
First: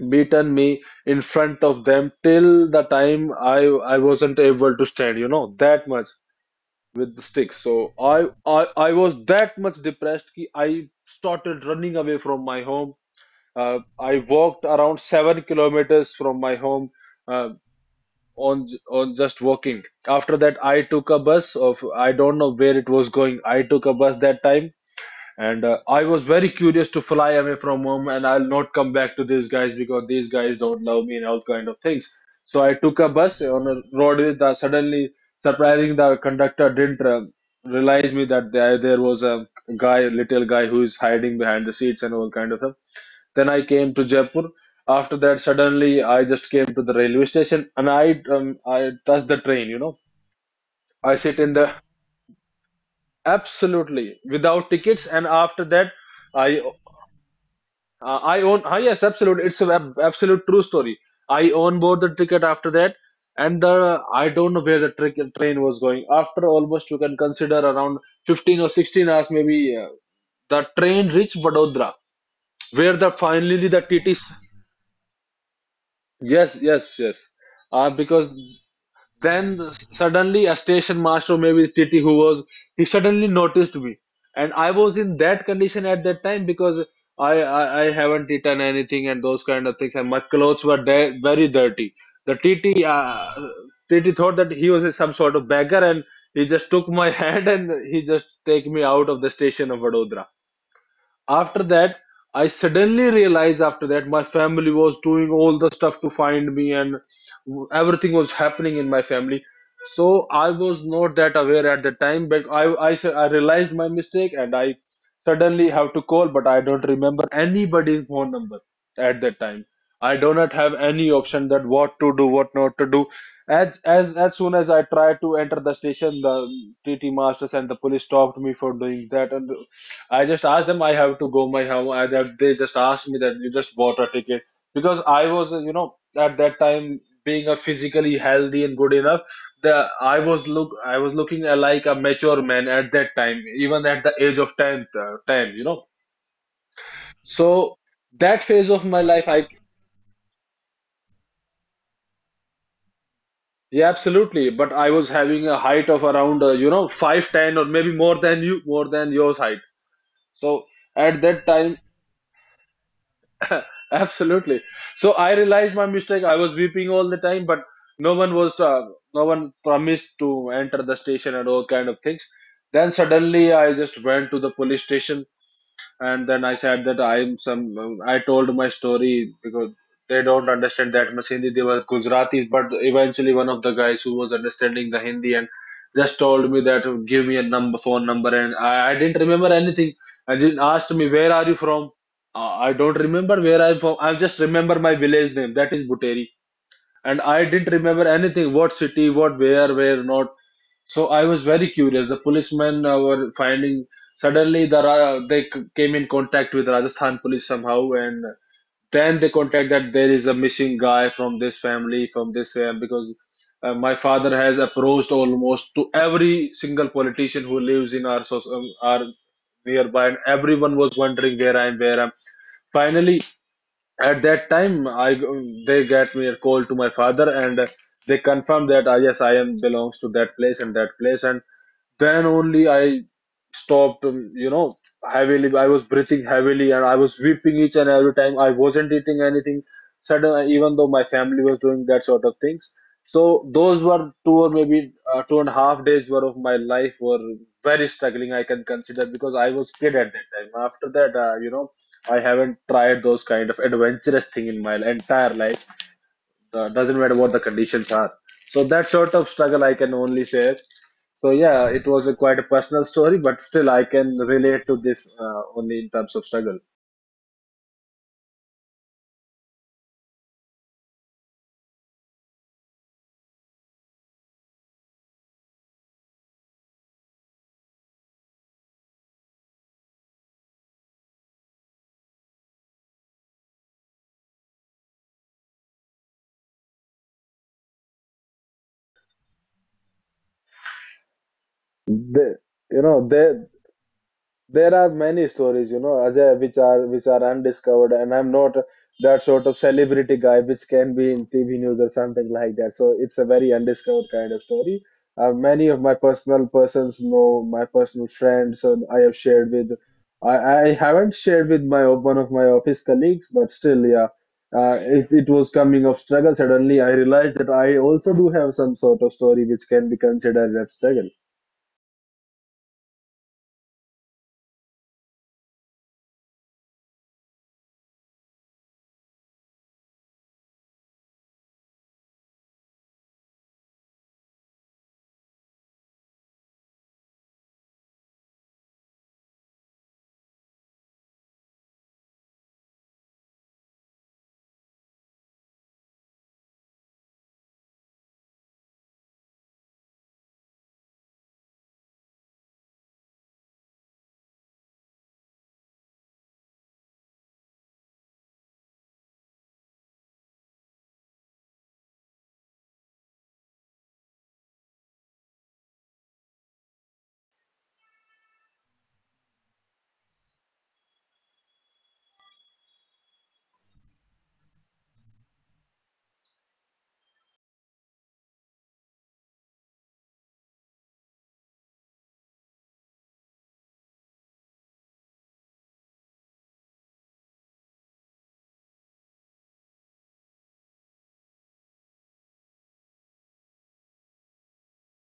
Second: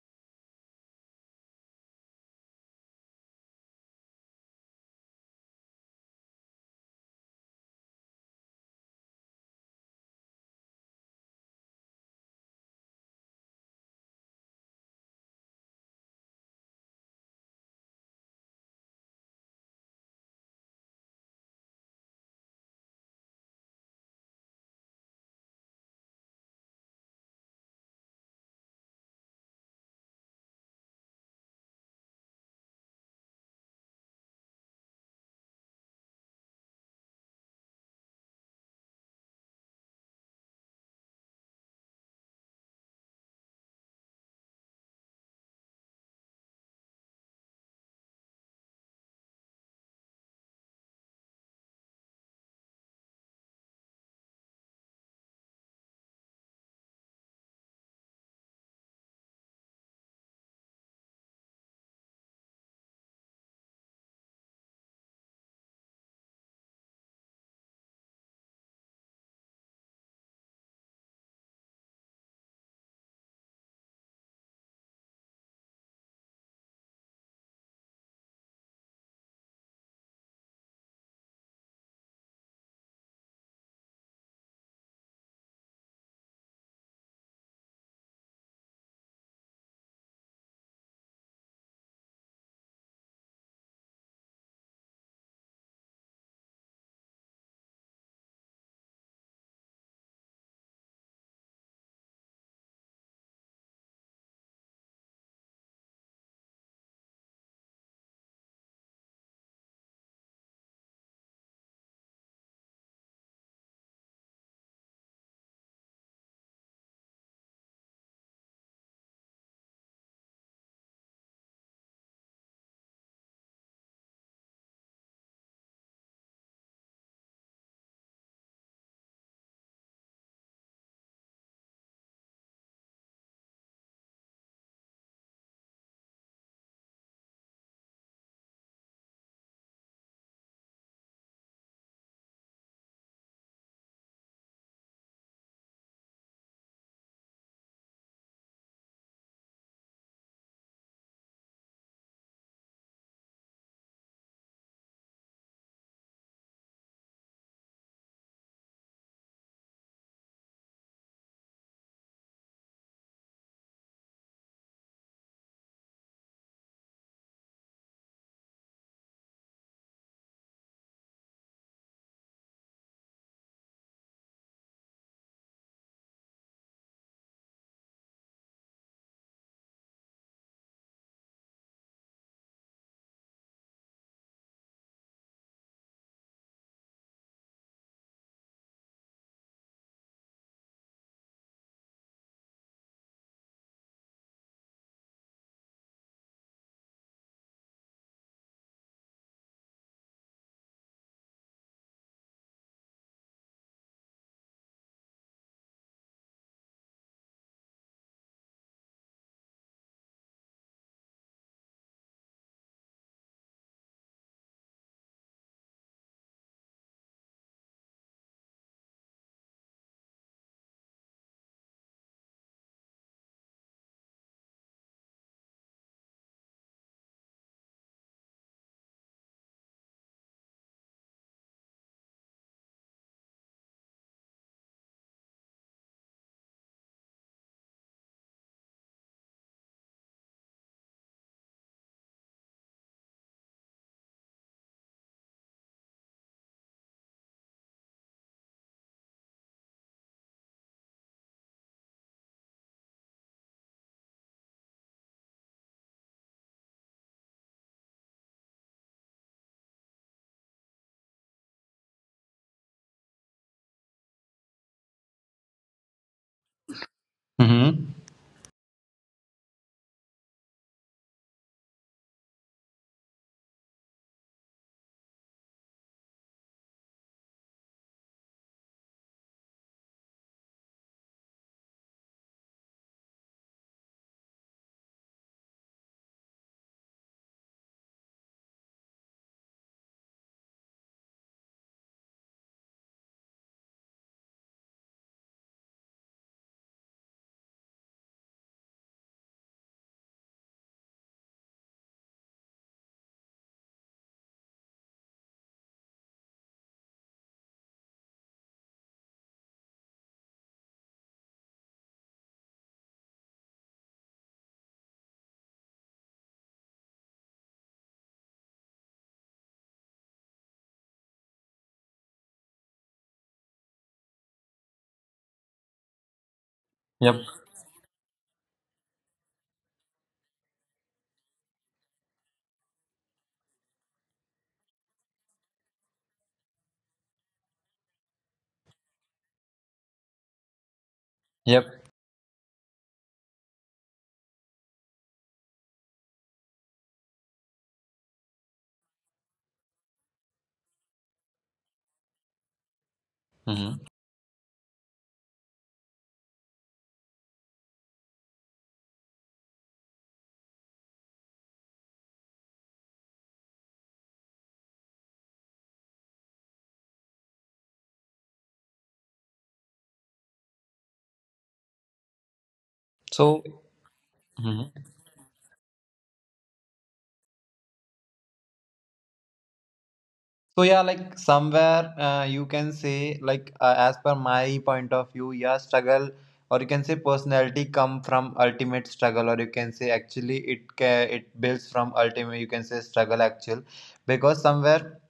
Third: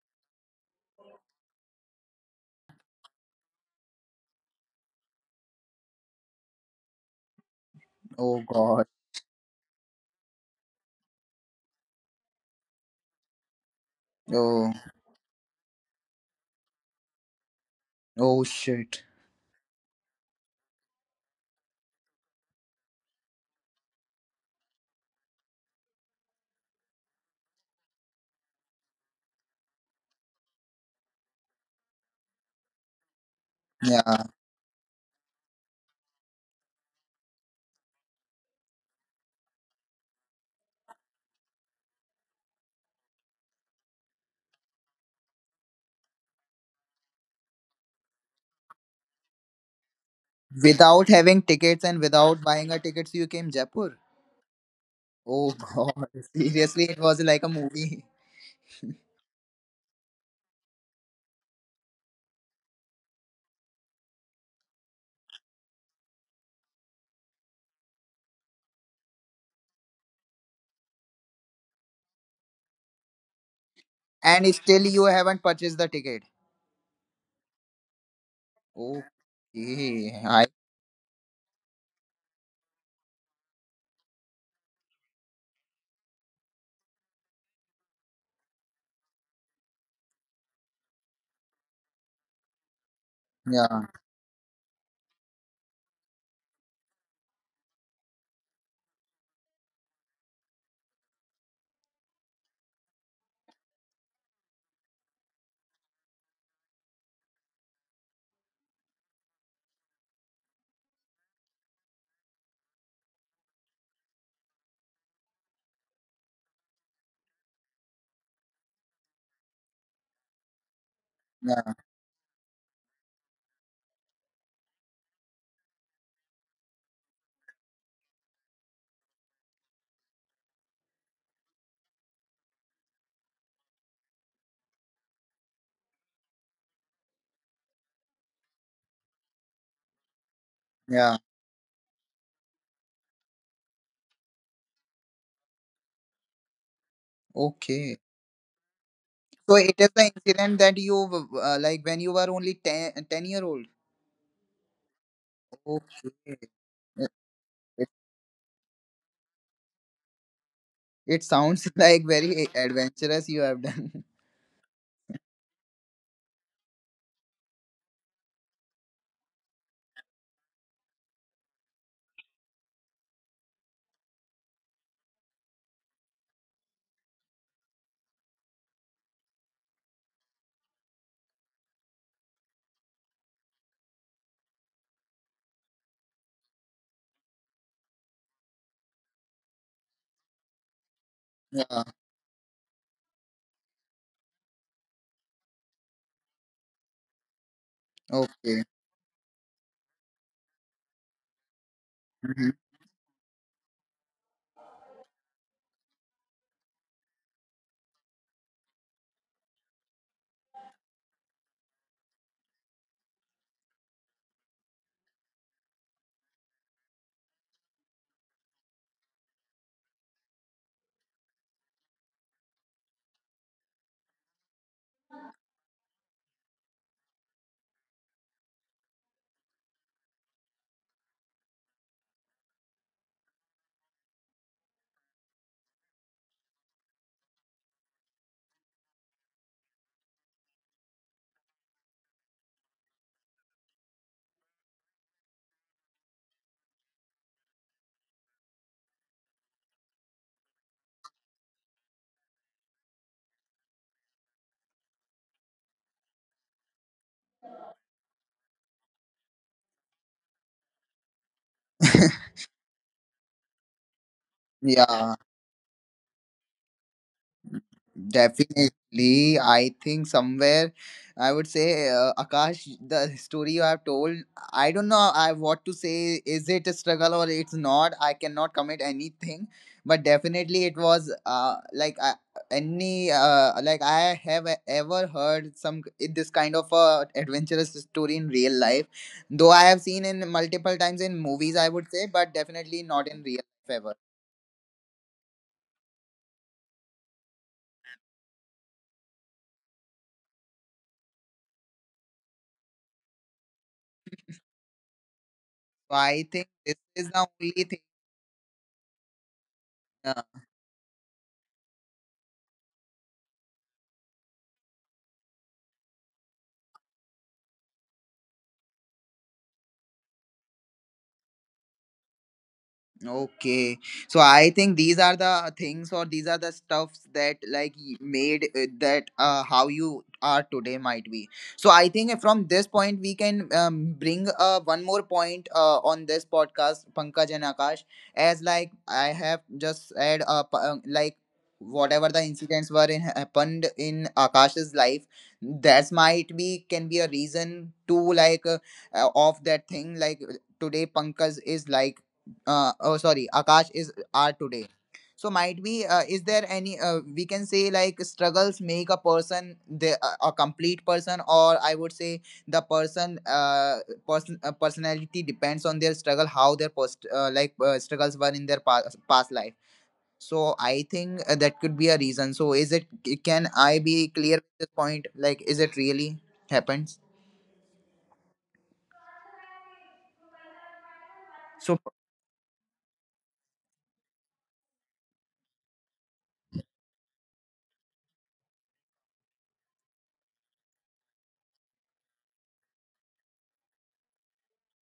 beaten me in front of them till the time I I wasn't able to stand. You know that much, with the stick. So I,
Oh
I
God.
I was that much depressed कि I started running away from my home. Uh, I walked
Oh,
around seven kilometers from my home, uh,
oh
on
shit.
on just walking. After that, I took a bus of I don't know where it was going. I took a bus that time, and uh, I was very curious to fly away from home, and I'll not come back to these guys because these guys don't love me and all kind of things. So I took a bus on a
Yeah.
road. The, suddenly, surprising, the conductor didn't uh, realize me that there, there was a guy, little guy, who is hiding behind the seats and all kind of stuff. Then I came to Jaipur. After that, suddenly I just came to the railway station, and I um, I touched the train, you know,
Without
I sit
having
in the,
tickets and without buying a tickets, you came Jaipur.
absolutely without tickets. And
Oh
after that,
God.
I.
Seriously, it was like a movie.
Uh, I own. Uh, yes, absolute, it's an ab- absolute true story. I own board the ticket after that, and the I don't know where the trick, train was going. After almost you can consider around fifteen or sixteen hours, maybe uh, the train reached Vadodara, where the finally the T T C.
And still you haven't purchased the ticket.
Yes, yes, yes. Uh, because then
Okay,
suddenly
I
a station master, maybe T T who was, he suddenly noticed me. And I was in that condition at that time because I, I, I haven't eaten anything and those kind of things. And my clothes were de- very dirty. The T T, uh,
yeah,
T T thought that he was some sort of beggar, and he just took my hand and he just take me out of the station of Vadodara. After that I suddenly realized after that my family was doing all the stuff to find me, and everything was happening in my family. So I was not that aware at the time, but i i, s- I realized my mistake, and I suddenly have to call, but I don't remember anybody's phone number at that time. I do not have any option that
yeah,
what to do, what not to do. As as as soon as I tried to enter the station, the TT masters and the police stopped me for doing that. And I just asked them I have to go my home. I, that they just asked me that you just bought a ticket, because I was, you know, at that time being a physically healthy and good enough. The I was look I was
yeah.
looking like a mature man at that time, even at the age of tenth, uh, ten, you know. So
Okay,
that phase of my life, I,
so it is the incident that you uh, like when you were only ten, ten-year old.
yeah, absolutely. But I was having a height of
Okay,
around uh, you know
it,
five ten, or maybe
it
more than you more than yours height. So at
it
that
sounds
time
like very adventurous you have done.
absolutely. So I realized my mistake. I was weeping all the time, but no one was uh, no one promised to enter the station and all kind of things. Then suddenly I just went to the police station and then I said that I'm some. I told my story because they don't understand that much Hindi. They were Gujaratis, but eventually one of the guys who was understanding the Hindi and just told me that give me a number, phone number, and I, I didn't remember anything. And he asked me where are you from.
Yeah.
Uh, I don't remember where I'm from. I just remember my village name. That is Buteri, and I didn't remember anything
Okay.
what city, what where, where not. So I was very curious. The
Mhm.
policemen uh, were finding suddenly the Ra- they c- came in contact with Rajasthan police somehow, and then they contact that there is a missing guy from this family from this um, because uh, my father has approached almost to every single politician who lives in our soc- um, our nearby, and everyone was wondering where I am, where I am. Finally, at that time, I they get me a call to my father, and they confirm that I yes, I am belongs to that place and that place, and then only I stopped. um, You know, heavily. I was breathing heavily, and I was weeping each and every time. I wasn't eating anything. Sudden, even though my family was doing that sort of things. So those were two or maybe uh, two and a half days were of my life were very struggling. I can consider because I was kid at that time. After that, uh, you know. I haven't tried those kind of adventurous thing in my entire life. Uh, doesn't matter what the conditions are. So that sort of struggle I can only say. So yeah, it was a quite a personal story, but still I can relate to this
Yeah.
uh, only in terms of struggle.
Mm-hmm.
Definitely, I think somewhere I would say uh, Akash, the story you have told, I don't know I what to say. Is it a struggle or it's not? I cannot commit anything, but definitely it was uh, like I, any uh, like I have e- ever heard some k- this kind of a adventurous story in real life, though I have seen in multiple times in movies. I would say,
They,
but
you
definitely
know,
not
they,
in real life ever.
There are many stories, you know, Ajay, which are which are undiscovered, and I'm not that sort of celebrity guy which can be in T V news or something like that. So it's a very undiscovered kind of story. Uh, many of my
So I
personal
think
persons
this is
know
the
my
only thing.
personal friends, and I have shared with.
uh,
I, I haven't shared with my one of my office colleagues, but still, yeah, uh, it, it was coming of struggle. Suddenly, I realized that I also do have some sort of story which can be considered as struggle.
Okay, so I think these are the things or these are the
yep
stuffs that like y- made uh, that uh, how you are today might be. So I think from this point we can um, bring uh, one more point uh, on this podcast, Pankaj and Akash, as like I have just said, uh, p- uh, like
yep
whatever the incidents were in happened in Akash's life, that might be can be a reason to like uh, uh, of that thing like today Pankaj is like uh, oh sorry
mm-hmm.
Akash is are today. So might be uh, is there any uh, we can say like struggles make a person the a a complete person or I would say the person uh, person uh, personality depends on their struggle, how their post uh, like uh, struggles were in their past, past life. So I think uh, that could be a reason, so is it,
so
can I be clear
Mhm.
with this point like is it really happens?
So yeah, like somewhere,
so
uh, you can say, like uh, as per my point of view, yeah, struggle, or you can say personality, come from ultimate struggle, or you can say actually it ca- it builds from ultimate, you can say, struggle actual. Because somewhere,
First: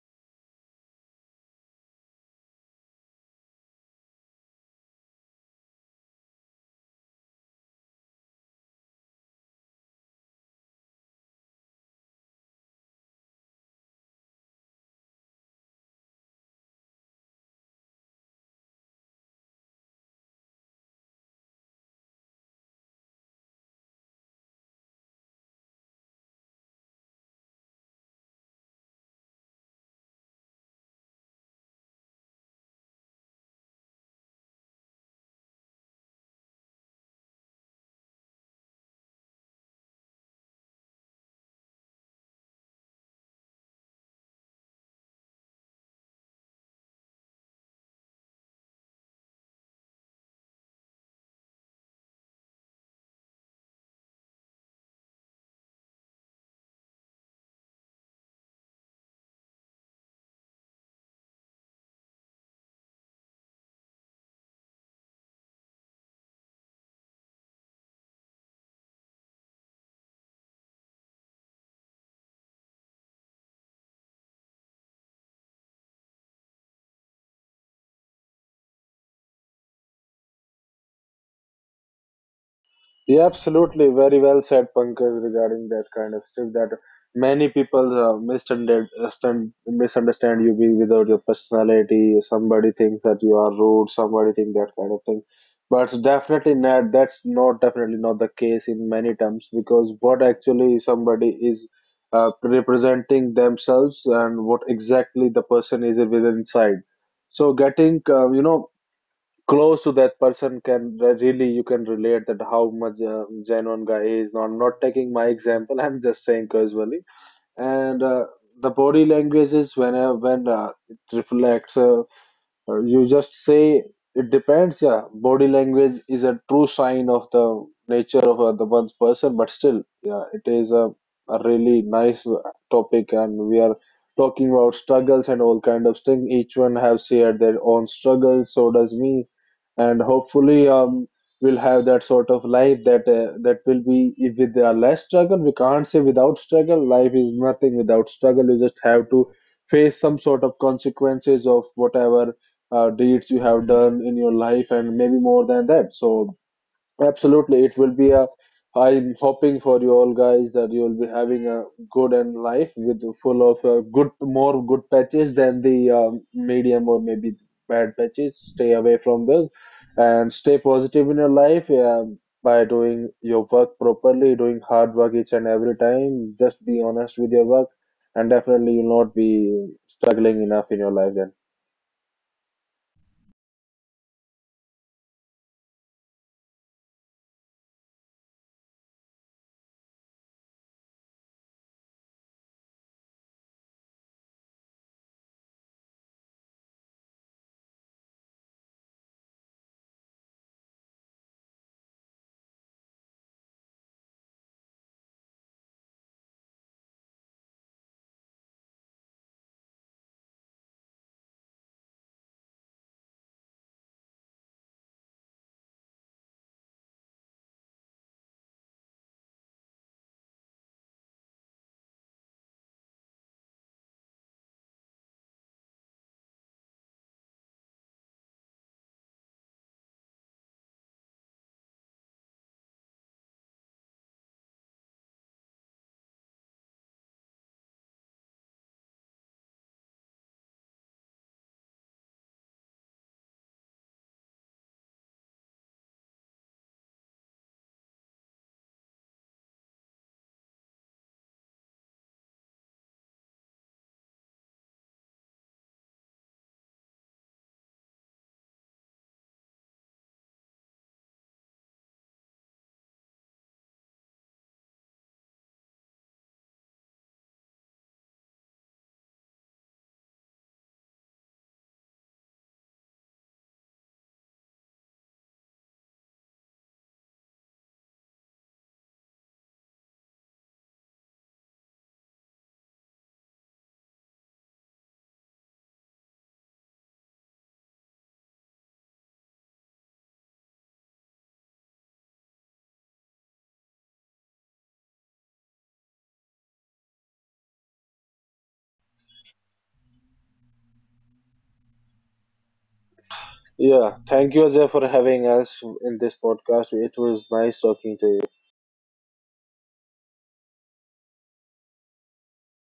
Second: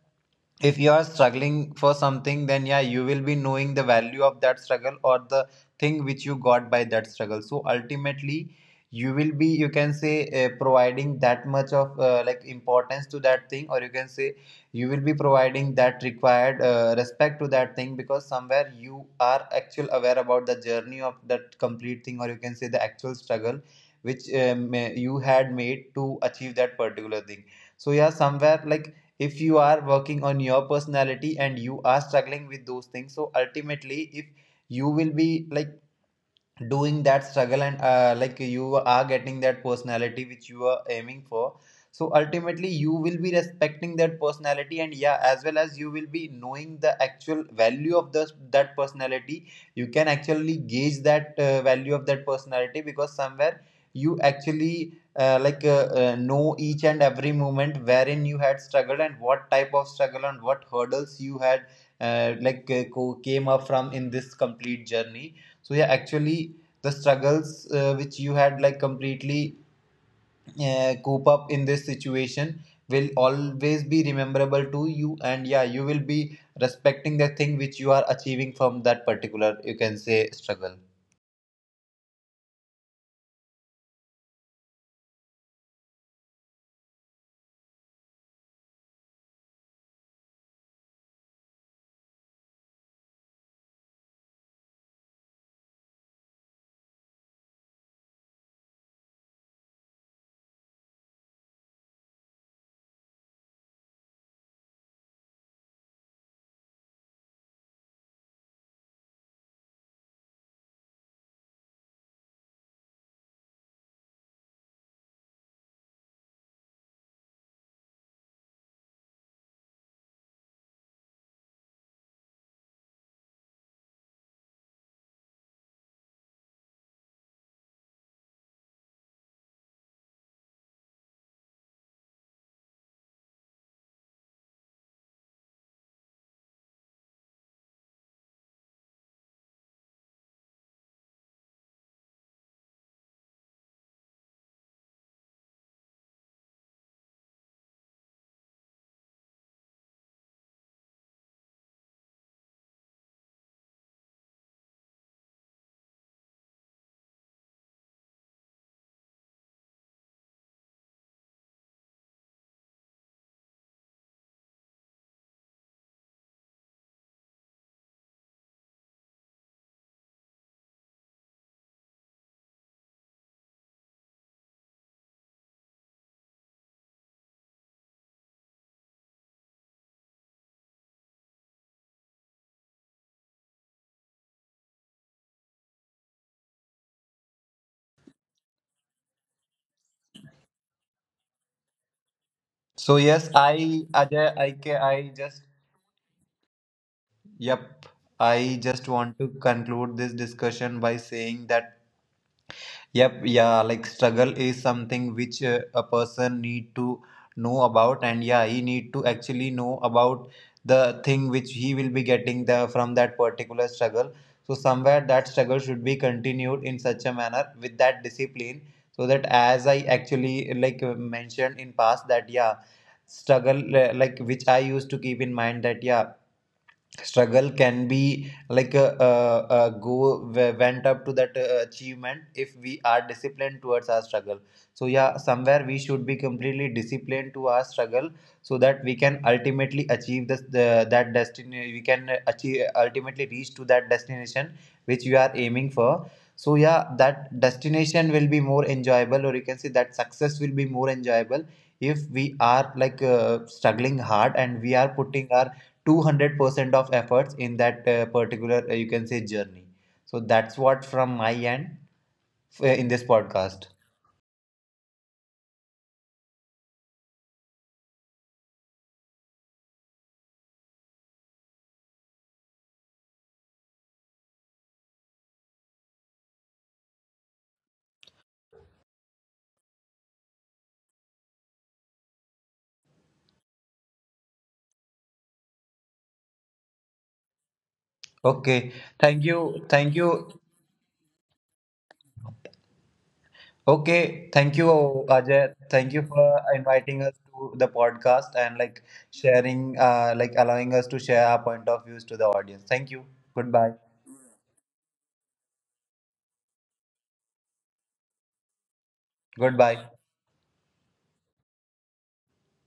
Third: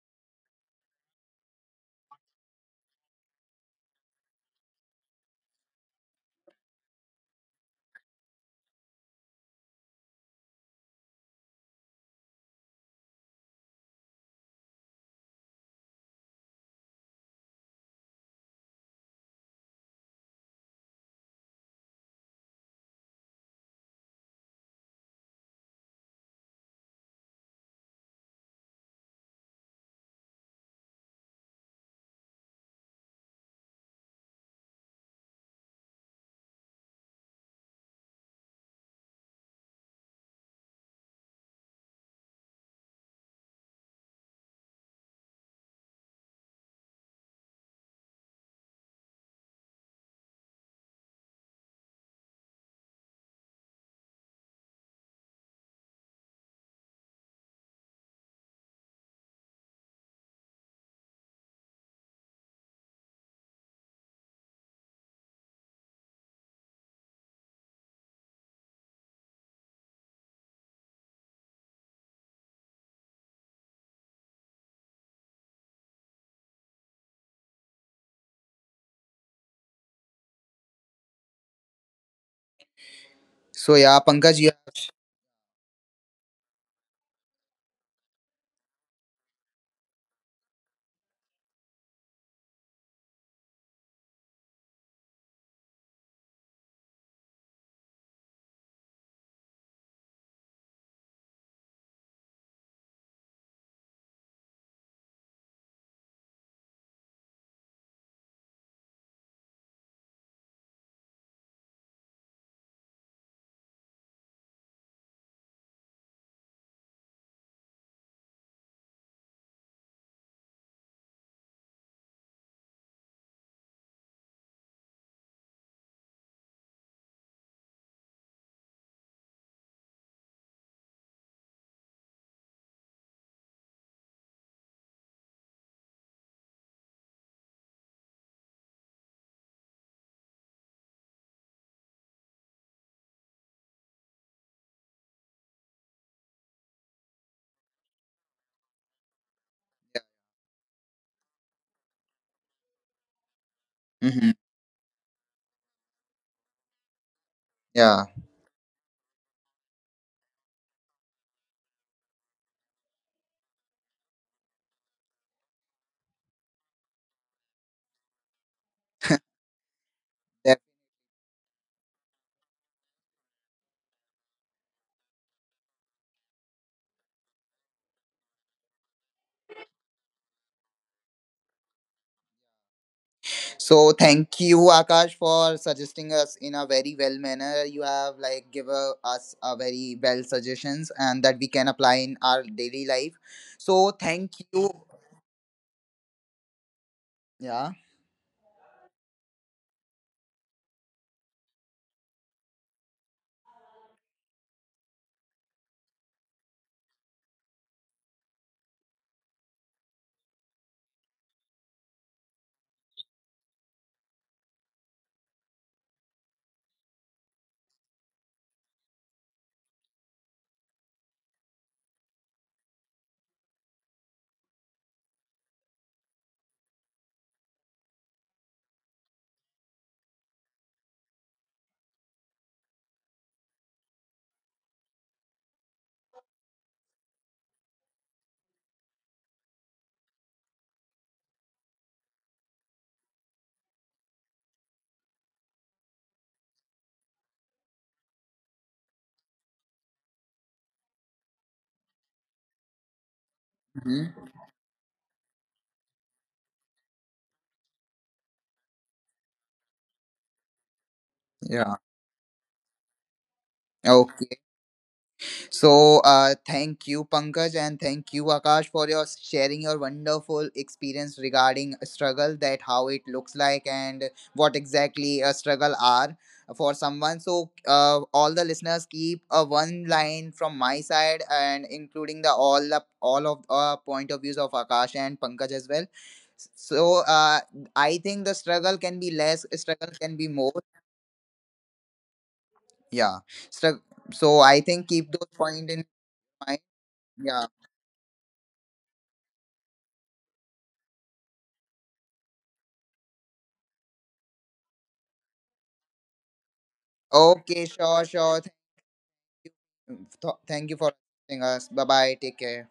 if you are struggling for something, then yeah, you will be knowing the value of that struggle, or the thing which you got by that struggle. So ultimately you will be, you can say, uh, providing that much of, uh, like, importance to that thing, or you can say you will be providing that required uh, respect to that thing, because somewhere you are actual aware about the journey of that complete thing, or you can say the actual struggle which um, you had made to achieve that particular thing. So yeah, somewhere, like if you are working on your personality and you are struggling with those things, so ultimately, if you will be like doing that struggle and, uh, like you are getting that personality which you are aiming for, so ultimately you will be respecting that personality, and yeah, as well as you will be knowing the actual value of the that personality. You can actually gauge that uh, value of that personality, because somewhere you actually, uh, like uh, uh, know each and every moment wherein you had struggled, and what type of struggle and what hurdles you had, uh, like uh, co- came up from in this complete journey. So yeah, actually, the struggles uh, which you had like completely uh, cope up in this situation will always be rememberable to you, and yeah, you will be respecting the thing which you are achieving from that particular, you can say, struggle.
Yeah,
so
absolutely.
yeah,
Very
Pankaj,
well
you
said,
have.
Pankaj, regarding that kind of stuff that many people uh, misunderstand, misunderstand you being without your personality. Somebody thinks that you are rude, somebody think that kind of thing. But definitely not, that's not definitely not the case in many terms because what actually somebody is uh, representing themselves and what exactly the person is within inside. So getting, uh, you know, close to that person can re- really you can relate that how much uh, genuine guy is. No, I'm not taking my example I'm just saying casually, and uh, the body language is when uh, when uh, it reflects uh, uh, you just say it depends. Yeah, body language is a true sign of the nature of uh, the one's person, but still yeah, it is a, a really nice uh, topic, and we are talking about struggles and all kind of thing. Each one have shared their own struggles, so does me, and hopefully um, we'll have that sort of life that uh, that will be, if with uh, less struggle. We can't say without struggle life is nothing. Without struggle you just have to face some sort of consequences of whatever uh, deeds you have done in your
Mhm.
life, and maybe more than that. So absolutely, it will
Yeah.
be a. I'm hoping for you all guys that you will be having a good and life with full of uh, good, more good patches than the um, medium or maybe bad patches. Stay away from those and stay positive in your life um, by doing your work properly, doing hard work each and every time. Just be honest with your work, and definitely you'll not be struggling enough in your life then.
So thank you, Akash, for suggesting us in a very well manner. You have like given us a very well suggestions, and that we can apply in our daily
So
life.
yes, I,
So
Ajay,
thank
i
you.
ca- I just,
Yeah.
yep, I just want to conclude this discussion by saying that, yep, yeah, like struggle is something which uh, a person need to know about, and yeah, he need to actually know about the thing which he will be getting the from that particular struggle. So somewhere that struggle should be continued in such a manner with that discipline, so that, as I actually like uh, mentioned in past, that yeah, struggle uh, like which I used to keep in mind, that yeah, struggle can be like a, uh uh go w- went up to that uh, achievement if we are disciplined towards our struggle. So yeah, somewhere we should be completely disciplined to our struggle, so that we can ultimately achieve this the, that destiny, we can achieve, ultimately reach to that destination which we are aiming for. So yeah, that destination will be more enjoyable, or you can say that success will be more enjoyable, if we are like uh, struggling
Mhm.
hard and we are putting our two hundred percent of efforts in that uh, particular, uh, you can say, journey. So that's what from my end,
Yeah.
uh, in this podcast.
Okay. So, uh, thank you, Pankaj, and thank you, Akash, for your sharing your wonderful experience regarding a struggle, that how it looks like and what exactly a struggle are for someone. So, uh, all the listeners keep a one line from my side, and including the all the, all of uh, point of views of Akash and Pankaj as well. So, uh, I think the struggle
Okay,
can be
thank
less,
you,
struggle
thank
can be
you.
more. Yeah. Strug-
Okay,
so, I
thank you,
think keep those
Ajay.
point in
Thank you for
mind.
inviting us
Yeah.
to the podcast, and like sharing, uh, like, allowing us to share our point of views to the audience. Thank you. Goodbye.
Yeah, thank you, Ajay, for having us in this podcast. It was nice
Okay,
talking
sure,
to you.
sure.
Goodbye.
Th- thank you for having us. Bye bye. Take care.